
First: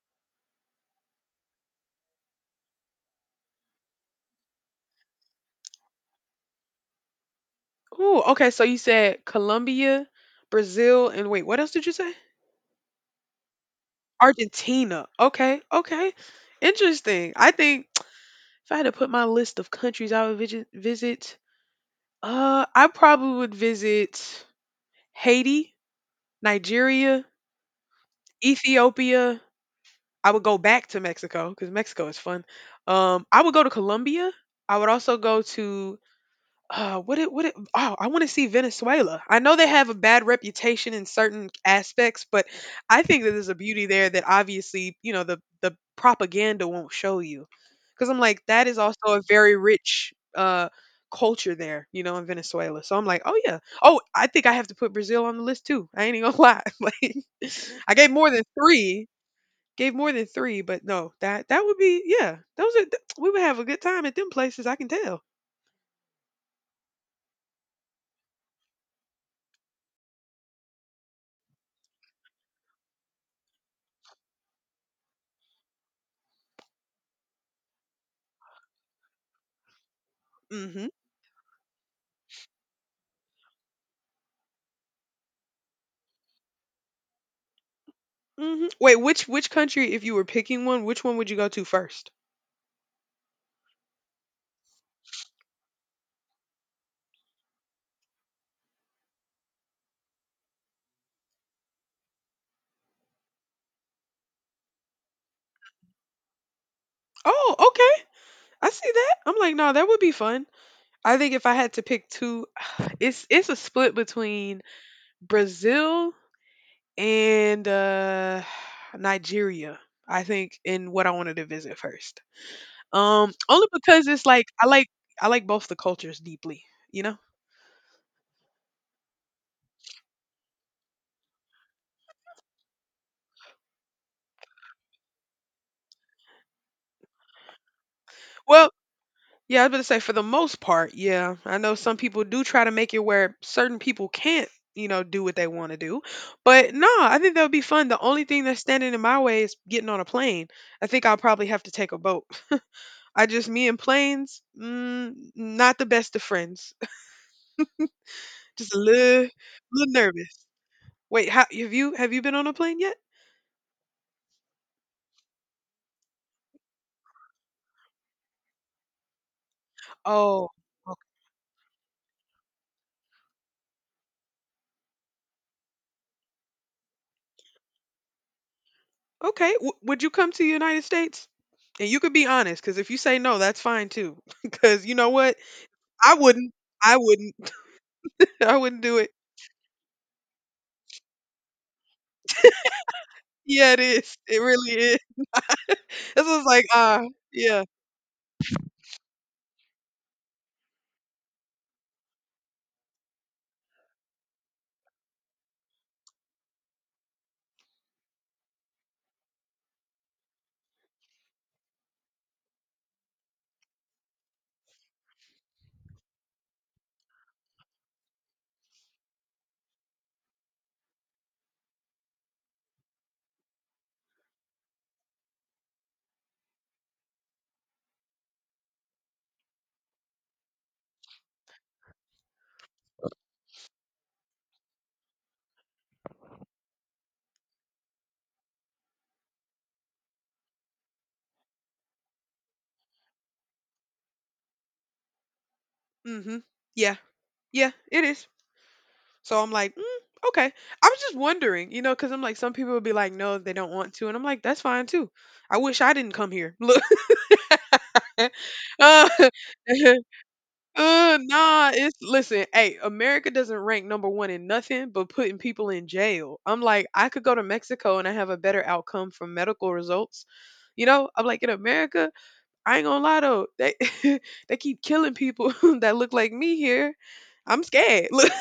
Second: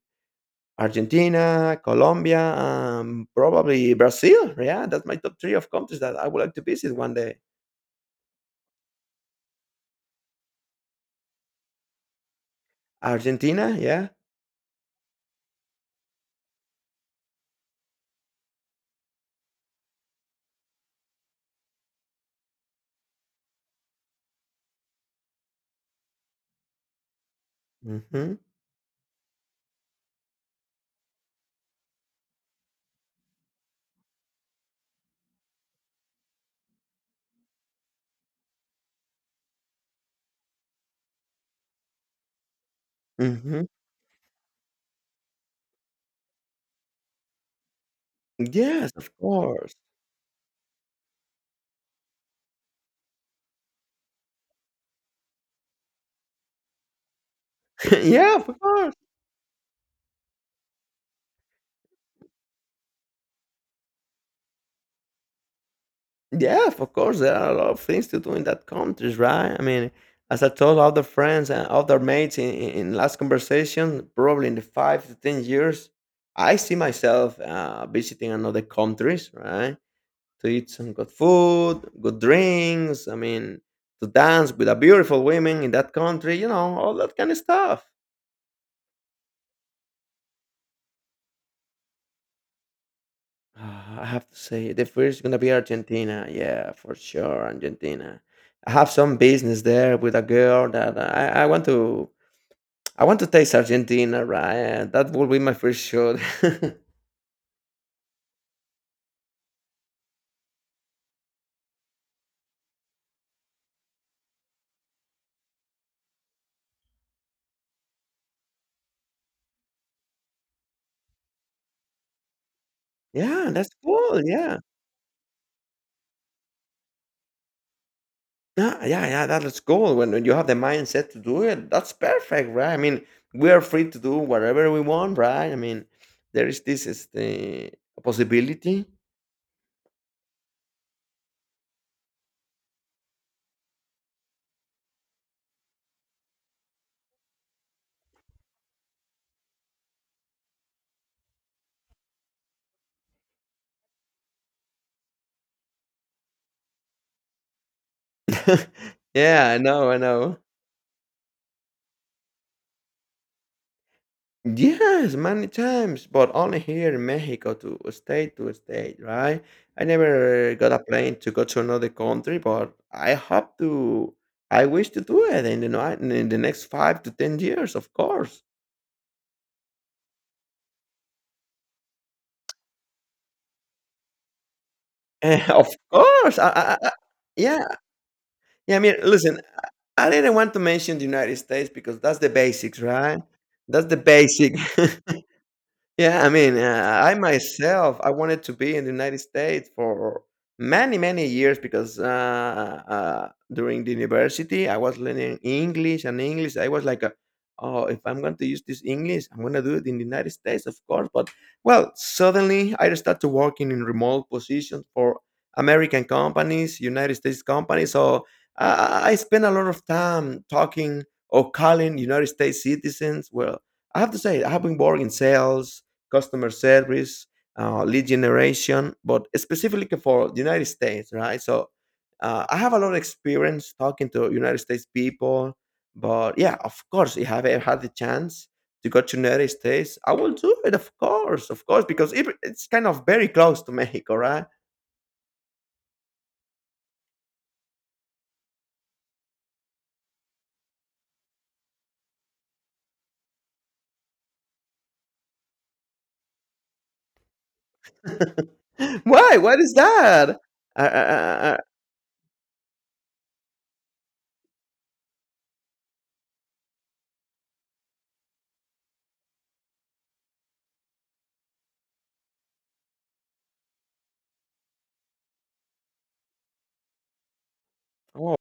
Speaker 2: Argentina, Colombia, probably Brazil. Yeah, that's my top three of countries that I would like to visit one day.
Speaker 1: Ooh, okay. So you said Colombia, Brazil, and wait, what else did you say?
Speaker 2: Argentina, yeah.
Speaker 1: Argentina. Okay. Okay. Interesting. I think if I had to put my list of countries I would visit, I probably would visit Haiti, Nigeria,
Speaker 2: hmm
Speaker 1: Ethiopia. I would go back to Mexico because Mexico is fun. I would go to Colombia. I would also go to, uh, oh, I want to see Venezuela. I know they have a bad reputation in certain aspects, but I think that there's a
Speaker 2: hmm
Speaker 1: beauty there that obviously, you know, the propaganda won't show you. Because I'm like, that is
Speaker 2: Yes,
Speaker 1: also
Speaker 2: of
Speaker 1: a very
Speaker 2: course.
Speaker 1: rich, uh, culture there, you know, in Venezuela. So I'm like, oh yeah, oh, I think I have to put Brazil on the list too. I ain't even gonna lie. Like, I gave more
Speaker 2: yeah,
Speaker 1: than
Speaker 2: of course.
Speaker 1: three, gave more than three, but no, that that would be yeah. Those are we would have a good time at them places. I can tell.
Speaker 2: Yeah, of course, there are a lot of things to do in that countries, right? I mean, as I told other friends and other mates in last conversation, probably in the 5 to 10 years, I see myself visiting another countries, right? To eat
Speaker 1: Hmm.
Speaker 2: some good food, good drinks. I mean, to dance with a beautiful women in that country, you know, all that kind of stuff.
Speaker 1: Mhm. Wait, which country, if you were picking one, which one would you go to first?
Speaker 2: Ah, I have to say the first gonna be Argentina. Yeah, for sure, Argentina. I have some business there with a girl that I want to taste Argentina, right? That will be my first shot.
Speaker 1: Oh, okay. I see that. I'm like, no, that would be fun. I think if I had to pick two, it's a split between Brazil and, uh, Nigeria, I think, in what I wanted to visit first.
Speaker 2: yeah,
Speaker 1: Only
Speaker 2: that's
Speaker 1: because
Speaker 2: cool.
Speaker 1: it's like
Speaker 2: Yeah.
Speaker 1: I like I like both the cultures deeply, you know?
Speaker 2: Yeah, that is cool. When you have the mindset to do it, that's perfect, right? I mean, we are free to do whatever we want, right? I mean, there is this is the
Speaker 1: Well,
Speaker 2: possibility.
Speaker 1: yeah, I was gonna say for the most part, yeah. I know some people do try to make it where certain people can't, you know, do what they want to do. But no, I think that would be fun. The only thing that's standing in my way is getting on a plane. I think I'll probably have to take a boat. I just me and planes, not the best of friends. Just a little,
Speaker 2: yeah, I know,
Speaker 1: little
Speaker 2: I know.
Speaker 1: nervous. Wait, how, have you been on a plane yet?
Speaker 2: Yes, many times, but only here in Mexico to state, right? I
Speaker 1: Oh,
Speaker 2: never got a
Speaker 1: ok-
Speaker 2: plane to go to another country, but I hope to, I wish to do it in the next five to 10 years, of course.
Speaker 1: okay. Would you come to the United States? And you could be honest, because if you say no, that's fine too. Because you know what?
Speaker 2: Eh, of
Speaker 1: I
Speaker 2: course.
Speaker 1: wouldn't. I wouldn't.
Speaker 2: Yeah.
Speaker 1: I
Speaker 2: Yeah. I
Speaker 1: wouldn't
Speaker 2: mean,
Speaker 1: do it.
Speaker 2: listen, I didn't want to mention the United States because that's the basics, right?
Speaker 1: Yeah, it
Speaker 2: That's the
Speaker 1: is. It
Speaker 2: basic.
Speaker 1: really is.
Speaker 2: Yeah,
Speaker 1: This
Speaker 2: I
Speaker 1: was
Speaker 2: mean,
Speaker 1: like,
Speaker 2: I
Speaker 1: yeah.
Speaker 2: myself, I wanted to be in the United States for many, many years because during the university, I was learning English and English. I was like, oh, if I'm going to use this English, I'm going to do it in the United States, of course. But, well, suddenly I started working in remote positions for American companies, United States companies. So I spent a lot of time talking or calling United States citizens. Well, I have to say, I have been working in sales, customer service, lead generation, but specifically for the United States, right? So I have a lot of experience talking to United States people, but yeah, of course, if I have ever had the chance to go to United States, I will do it, of course, because it's kind of very close to Mexico, right?
Speaker 1: Mm-hmm. Yeah. Yeah, it is. So I'm like, mm, okay. I was just wondering, you know, because I'm like, some people would be like, no, they don't want to. And I'm like, that's fine too. I wish I didn't come here. Look. Uh, uh,
Speaker 2: Why? What is that? Uh, uh, uh, uh, uh,
Speaker 1: nah, it's, listen, hey, America doesn't rank number one in nothing but putting people in jail. I'm like, I could go to Mexico and I have a better outcome from medical results. You know, I'm like, in America, I ain't gonna lie though, they they keep killing people that look like me here. I'm scared. Look,
Speaker 2: oh,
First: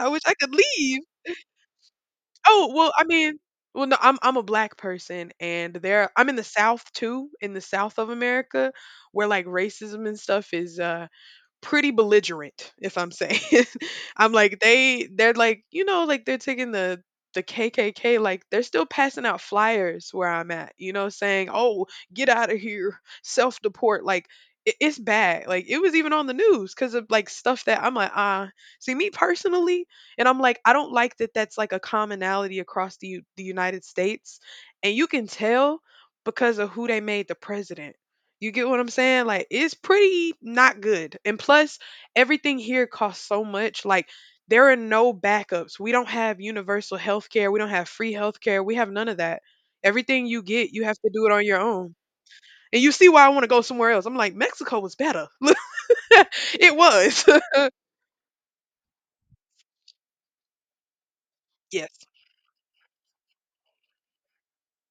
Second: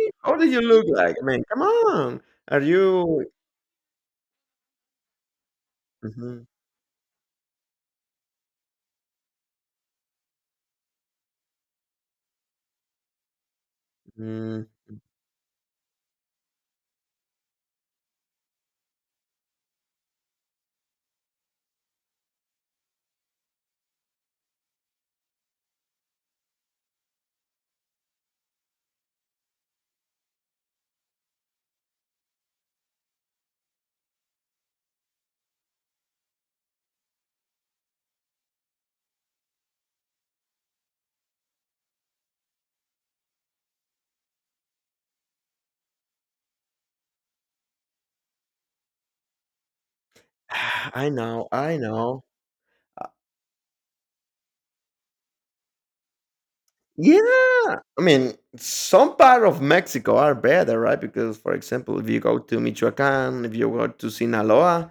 Speaker 1: I wish I
Speaker 2: How do
Speaker 1: could
Speaker 2: you look
Speaker 1: leave.
Speaker 2: like? I mean, come on. Are
Speaker 1: Oh well, I
Speaker 2: you?
Speaker 1: mean, well, no, I'm a black person, and there I'm in the
Speaker 2: Mhm,
Speaker 1: South too, in the South of America, where like racism and stuff is, uh, pretty belligerent, if I'm saying. I'm like
Speaker 2: mm.
Speaker 1: they're like, you know, like they're taking the KKK like they're still passing out flyers where I'm at, you know, saying, "Oh, get out of here. Self-deport." Like it's bad. Like it was even on the news cuz of like stuff that I'm like, "Ah, see me personally." And I'm like, I don't like that that's like a commonality across the the United States. And you can tell because of who they made the president. You get what I'm saying? Like it's pretty not good. And plus everything here costs so much. Like there are no backups. We don't have universal health care. We don't have free health care. We have none of that. Everything you get, you have to
Speaker 2: I
Speaker 1: do it on
Speaker 2: know,
Speaker 1: your
Speaker 2: I
Speaker 1: own.
Speaker 2: know.
Speaker 1: And you see why I want to go somewhere else. I'm like, Mexico was better. It
Speaker 2: Yeah,
Speaker 1: was.
Speaker 2: I mean, some part of Mexico are better, right? Because, for example,
Speaker 1: Yes.
Speaker 2: if you go to Michoacan, if you go to Sinaloa,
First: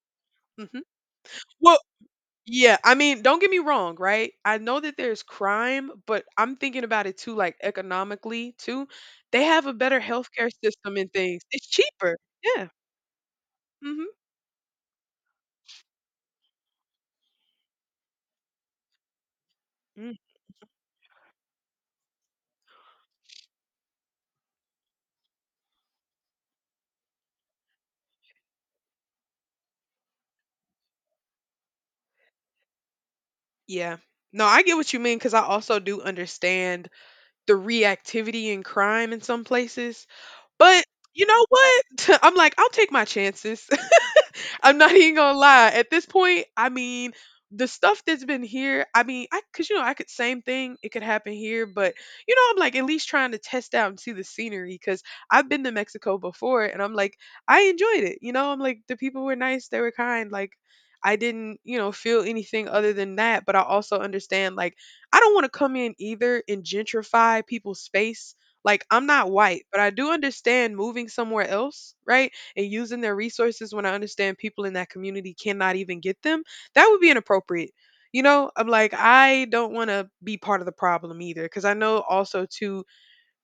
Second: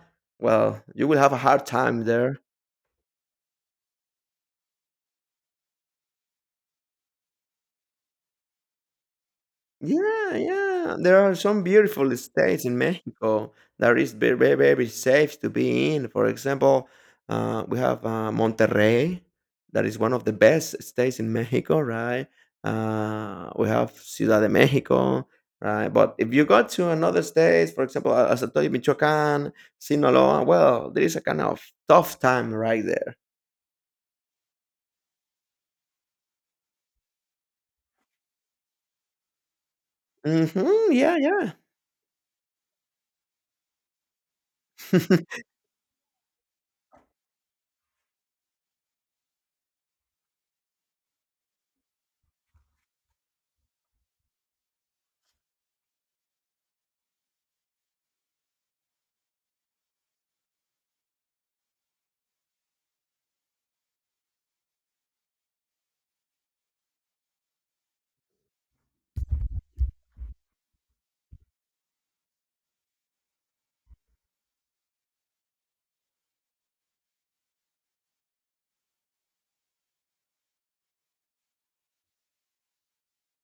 Speaker 1: Hmm.
Speaker 2: well, you will have a hard
Speaker 1: Well,
Speaker 2: time there.
Speaker 1: yeah, I mean, don't get me wrong, right? I know that there's crime, but I'm thinking about it too, like economically too. They have a better
Speaker 2: Yeah,
Speaker 1: healthcare
Speaker 2: yeah.
Speaker 1: system and
Speaker 2: There are
Speaker 1: things.
Speaker 2: some
Speaker 1: It's
Speaker 2: beautiful
Speaker 1: cheaper.
Speaker 2: states
Speaker 1: Yeah.
Speaker 2: in Mexico that
Speaker 1: Hmm.
Speaker 2: is very, very, very safe to be in. For example, we have Monterrey, that is one
Speaker 1: Mm.
Speaker 2: of the best states in Mexico, right? We have Ciudad de Mexico, right? But if you go to another state, for example, as I told you, Michoacán, Sinaloa, well, there is a kind of tough time right there.
Speaker 1: Yeah. No, I get what you mean because I also do understand the reactivity in crime in some places. But
Speaker 2: Yeah,
Speaker 1: you know
Speaker 2: yeah.
Speaker 1: what? I'm like, I'll take my chances. I'm not even gonna lie. At this point, I mean, the stuff that's been here, I mean, I cause you know, I could same thing, it could happen here, but you know, I'm like at least trying to test out and see the scenery because I've been to Mexico before and I'm like, I enjoyed it. You know, I'm like the people were nice, they were kind, like I didn't, you know, feel anything other than that. But I also understand like I don't want to come in either and gentrify people's space like, I'm not white, but I do understand moving somewhere else, right? And using their resources when I understand people in that community cannot even get them. That would be inappropriate. You know, I'm like, I don't want to be part of the problem either. Cause I know also, too,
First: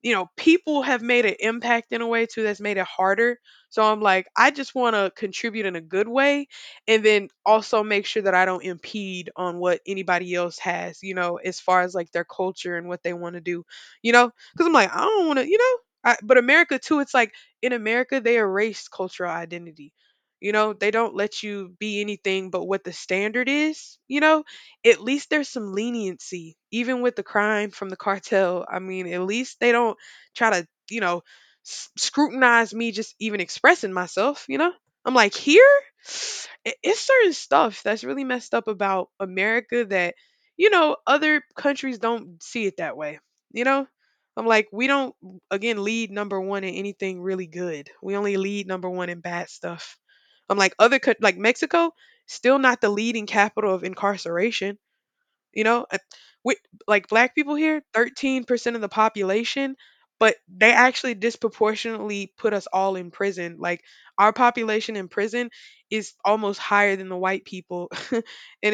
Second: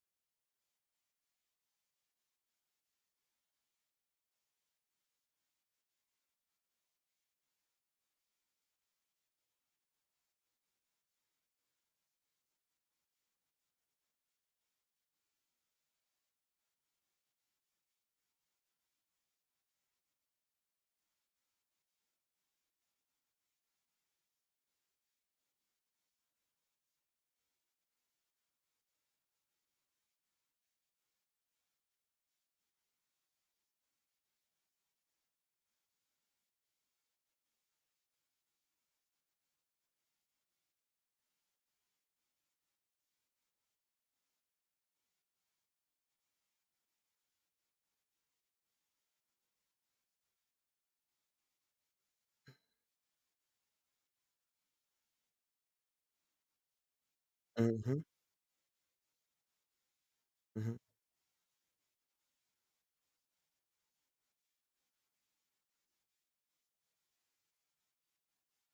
Speaker 1: you know, people have made an impact in a way too that's made it harder. So I'm like, I just want to contribute in a good way and then also make sure that I don't impede on what anybody else has, you know, as far as like their culture and what they want to do, you know, because I'm like, I don't want to, you know, I, but America too, it's like in America, they erase cultural identity. You know, they don't let you be anything but what the standard is, you know? At least there's some leniency even with the crime from the cartel. I mean, at least they don't try to, you know, scrutinize me just even expressing myself, you know, I'm like here it's certain stuff that's really messed up about America that, you know, other countries don't see it that way, you know, I'm like we don't again lead number one in anything really good. We only lead number one in bad stuff. I'm like other like Mexico still not the leading capital of incarceration, you know. We, like black people here, 13% of the population, but they
Speaker 2: hmm
Speaker 1: actually disproportionately put us all in prison. Like our population in prison is almost higher than the white people. And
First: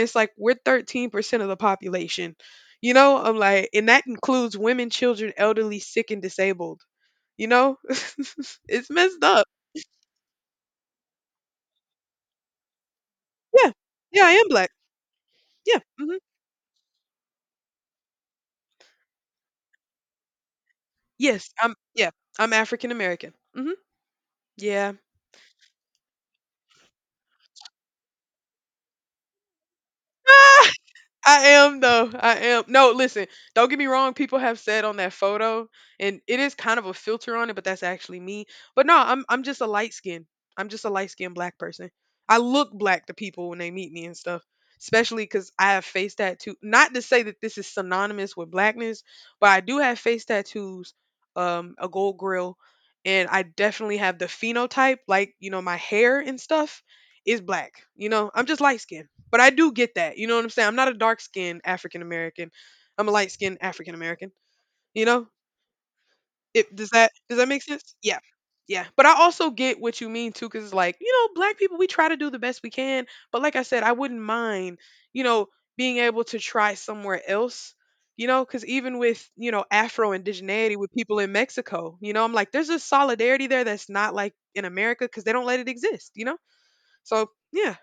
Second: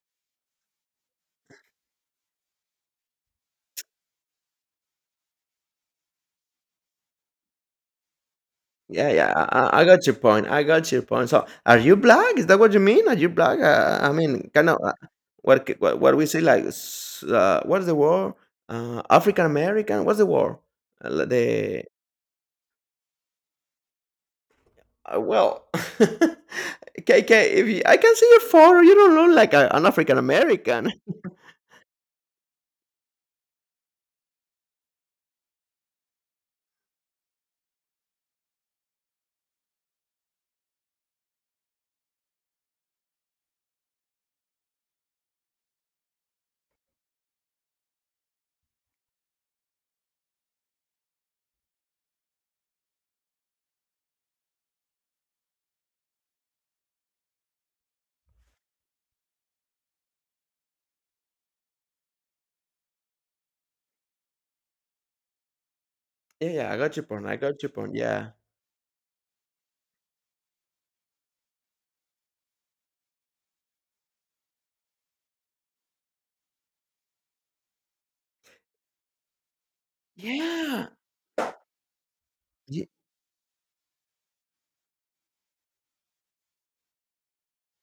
Speaker 1: it's like we're 13% of the population. You know, I'm like, and that includes women, children, elderly, sick, and disabled. You know, it's
Speaker 2: yeah,
Speaker 1: messed
Speaker 2: yeah,
Speaker 1: up.
Speaker 2: I got your point. I got your point. So, are you black? Is that what you mean? Are you black?
Speaker 1: Yeah.
Speaker 2: I
Speaker 1: Yeah, I am
Speaker 2: mean, kind
Speaker 1: black.
Speaker 2: of
Speaker 1: Yeah.
Speaker 2: what
Speaker 1: Hmm.
Speaker 2: we say like what's the word? African American. What's the word? L-
Speaker 1: Yes. I'm,
Speaker 2: the
Speaker 1: yeah. I'm African American. Hmm. Yeah.
Speaker 2: well, KK. If you, I can see your photo, you don't look like an African American.
Speaker 1: I am though. I am. No, listen, don't get me wrong. People have said on that photo, and it is kind of a filter on it, but that's actually me. But no, I'm just a light skin. I'm just a light skinned black person. I look black to people when they meet me and stuff, especially because I have face tattoo. Not to say that this is synonymous with blackness, but I do have face tattoos, a gold grill, and I definitely have the phenotype. Like you know, my hair and stuff is black. You know, I'm just light skinned. But I do get that. You know what I'm saying? I'm not a dark skinned African American. I'm a light skinned African American. You know?
Speaker 2: Yeah, yeah,
Speaker 1: It
Speaker 2: I
Speaker 1: does—
Speaker 2: got your
Speaker 1: that
Speaker 2: point. I
Speaker 1: does that make
Speaker 2: got your point.
Speaker 1: sense? Yeah.
Speaker 2: Yeah,
Speaker 1: Yeah. But I also get what you mean too, because it's like, you know, black people, we try to do the best we can. But like I said, I wouldn't mind, you know, being able to try somewhere else. You know, because even with, you know, Afro indigeneity
Speaker 2: yeah,
Speaker 1: with people in Mexico, you know, I'm like, there's a
Speaker 2: Ye-
Speaker 1: solidarity there that's not like in America because they don't let it exist, you know? So, yeah.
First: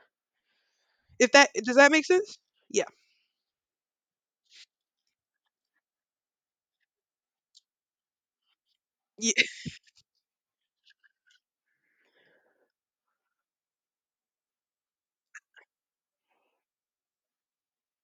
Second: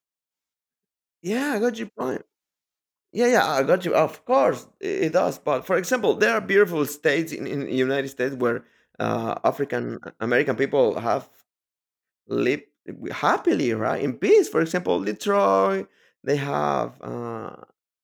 Speaker 1: If that—
Speaker 2: yeah, I
Speaker 1: does
Speaker 2: got your
Speaker 1: that make
Speaker 2: point.
Speaker 1: sense? Yeah.
Speaker 2: Yeah, yeah, I got you. Of course, it does. But for example, there are beautiful states in the United States where
Speaker 1: Yeah.
Speaker 2: African American people have live happily, right? In peace. For example, Detroit, they have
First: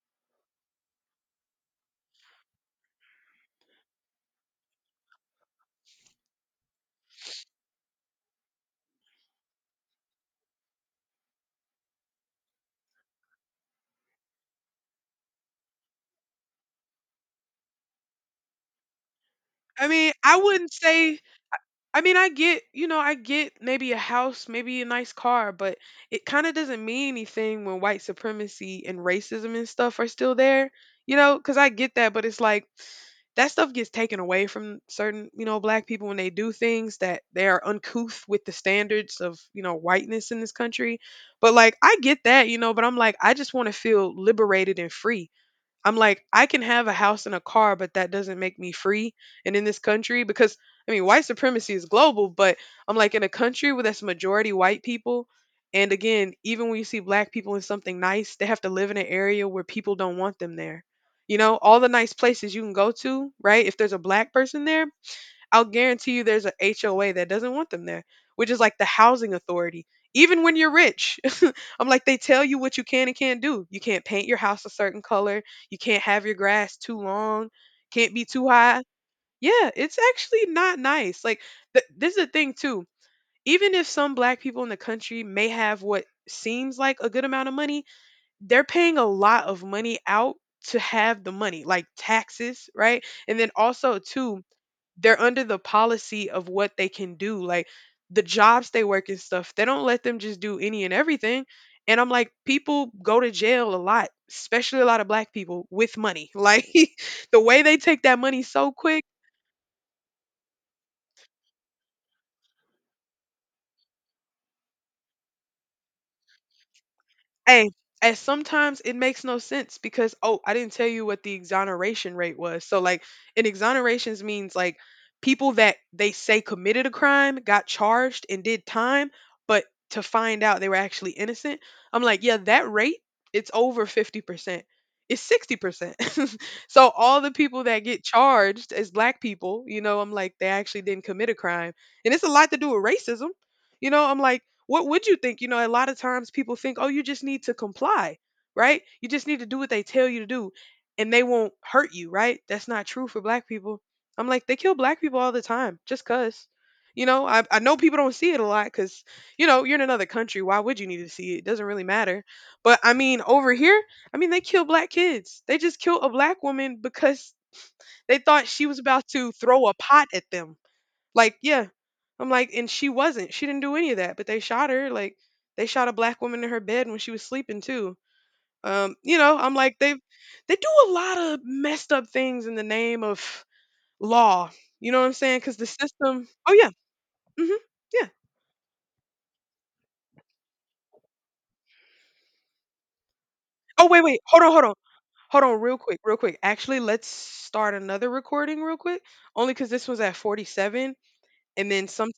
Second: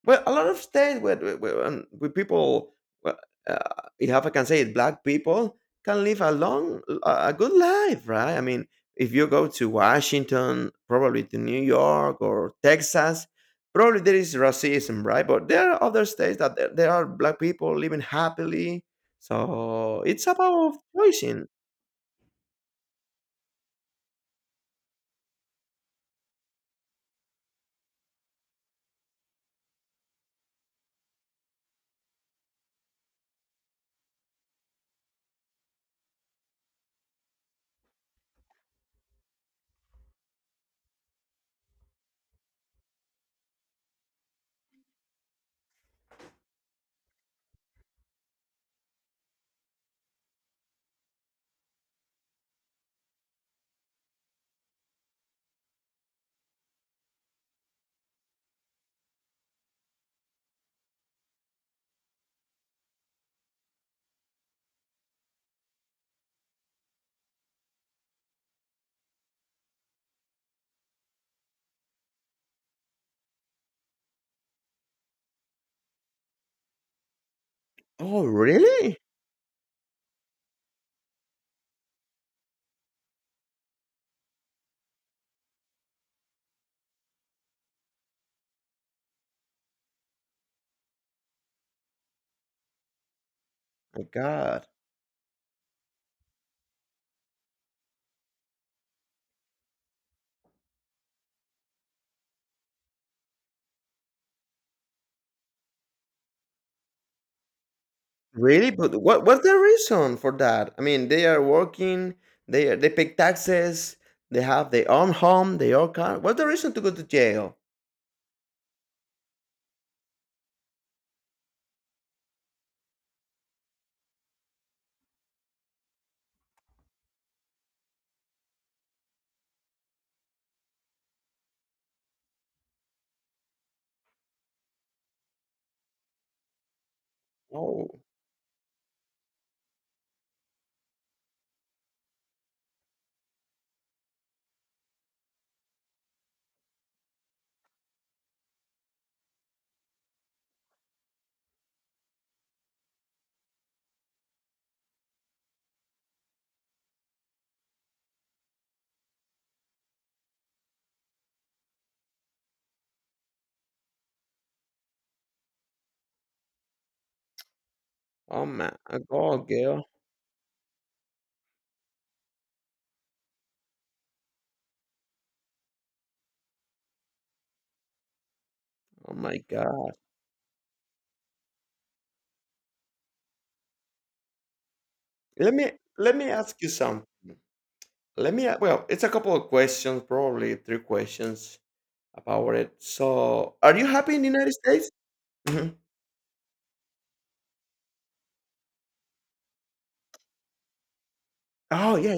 Speaker 2: well a lot of states where people, well, if I can say it, black people can live a good life, right? I mean, if you go to Washington, probably to New York or Texas, probably there is racism, right? But there are other states that there are black people living happily.
Speaker 1: I
Speaker 2: So
Speaker 1: mean,
Speaker 2: it's
Speaker 1: I wouldn't
Speaker 2: about
Speaker 1: say
Speaker 2: choosing.
Speaker 1: I mean, I get, you know, I get maybe a house, maybe a nice car, but it kind of doesn't mean anything when white supremacy and racism and stuff are still there, you know, because I get that, but it's like that stuff gets taken away from certain, you know, black people when they do things that they are uncouth with the standards of, you know, whiteness in this country. But like, I get that, you know, but I'm like, I just want to feel liberated and free. I'm like, I can have a house and a car, but that doesn't make me free. And in this country, because I mean, white supremacy is global, but I'm like, in a country where that's majority white people, and again, even when you see black people in something nice, they have to live in an area where people don't want them there. You know, all the nice places you can go to, right? If there's a black person there, I'll guarantee you there's a HOA that doesn't want them there, which is like the housing authority. Even when you're rich, I'm like, they tell you what you can and can't do. You can't paint your house a certain color. You can't have your grass too long. Can't be
Speaker 2: Oh,
Speaker 1: too high.
Speaker 2: really?
Speaker 1: Yeah, it's actually not nice. Like, this is the thing, too. Even if some black people in the country may have what seems like a good amount of money, they're paying a lot of money out to have the money, like taxes, right? And then also,
Speaker 2: My
Speaker 1: too,
Speaker 2: God.
Speaker 1: they're under the policy of what they can do, like the jobs they work and stuff. They don't let them just do any and everything. And I'm like, people go to jail a lot, especially a lot of black people with money, like the way they take that money
Speaker 2: Really?
Speaker 1: so
Speaker 2: But
Speaker 1: quick.
Speaker 2: what what's the reason for that? I mean, they are working, they pay taxes, they have their own home, their own car. What's the reason to go to jail?
Speaker 1: Hey, and sometimes it makes no sense because, oh, I didn't tell you what the exoneration rate was. So like, an exonerations means like people that they say committed a crime got charged and did time, but to find out they were actually innocent. I'm like, yeah, that rate, it's over 50%. It's 60%. So all the people that
Speaker 2: Oh,
Speaker 1: get charged as black people, you know, I'm like, they actually didn't commit a crime. And it's a lot to do with racism. You know, I'm like, what would you think? You know, a lot of times people think, oh, you just need to comply, right? You just need to do what they tell you to do and they won't hurt you, right? That's not true for black people. I'm like, they kill black people all the time just because. You know, I know people don't see it a lot because, you know, you're in another country. Why would you need to see it? It doesn't really matter. But I mean, over here, I mean, they kill black kids. They just killed a black woman because they thought
Speaker 2: oh
Speaker 1: she
Speaker 2: my
Speaker 1: was about to
Speaker 2: God,
Speaker 1: throw a
Speaker 2: girl.
Speaker 1: pot at them. Like, yeah. I'm like, and she wasn't. She didn't do any of that, but they shot her. Like, they shot a black woman in her bed when she was sleeping too.
Speaker 2: Oh
Speaker 1: You know,
Speaker 2: my
Speaker 1: I'm like,
Speaker 2: God.
Speaker 1: they do a lot of messed up things in the name of law. You know what I'm saying?
Speaker 2: Let
Speaker 1: Because the
Speaker 2: me let
Speaker 1: system.
Speaker 2: me
Speaker 1: Oh
Speaker 2: ask you
Speaker 1: yeah.
Speaker 2: some.
Speaker 1: Hmm. Yeah.
Speaker 2: Well, it's a couple of questions, probably three questions about it. So, are you
Speaker 1: Oh wait,
Speaker 2: happy
Speaker 1: wait.
Speaker 2: in the
Speaker 1: Hold on,
Speaker 2: United
Speaker 1: hold on,
Speaker 2: States?
Speaker 1: hold on.
Speaker 2: Mhm.
Speaker 1: Real quick, real quick. Actually, let's start another recording real quick. Only because this was at 47, and then
Speaker 2: Oh
Speaker 1: some.
Speaker 2: yeah,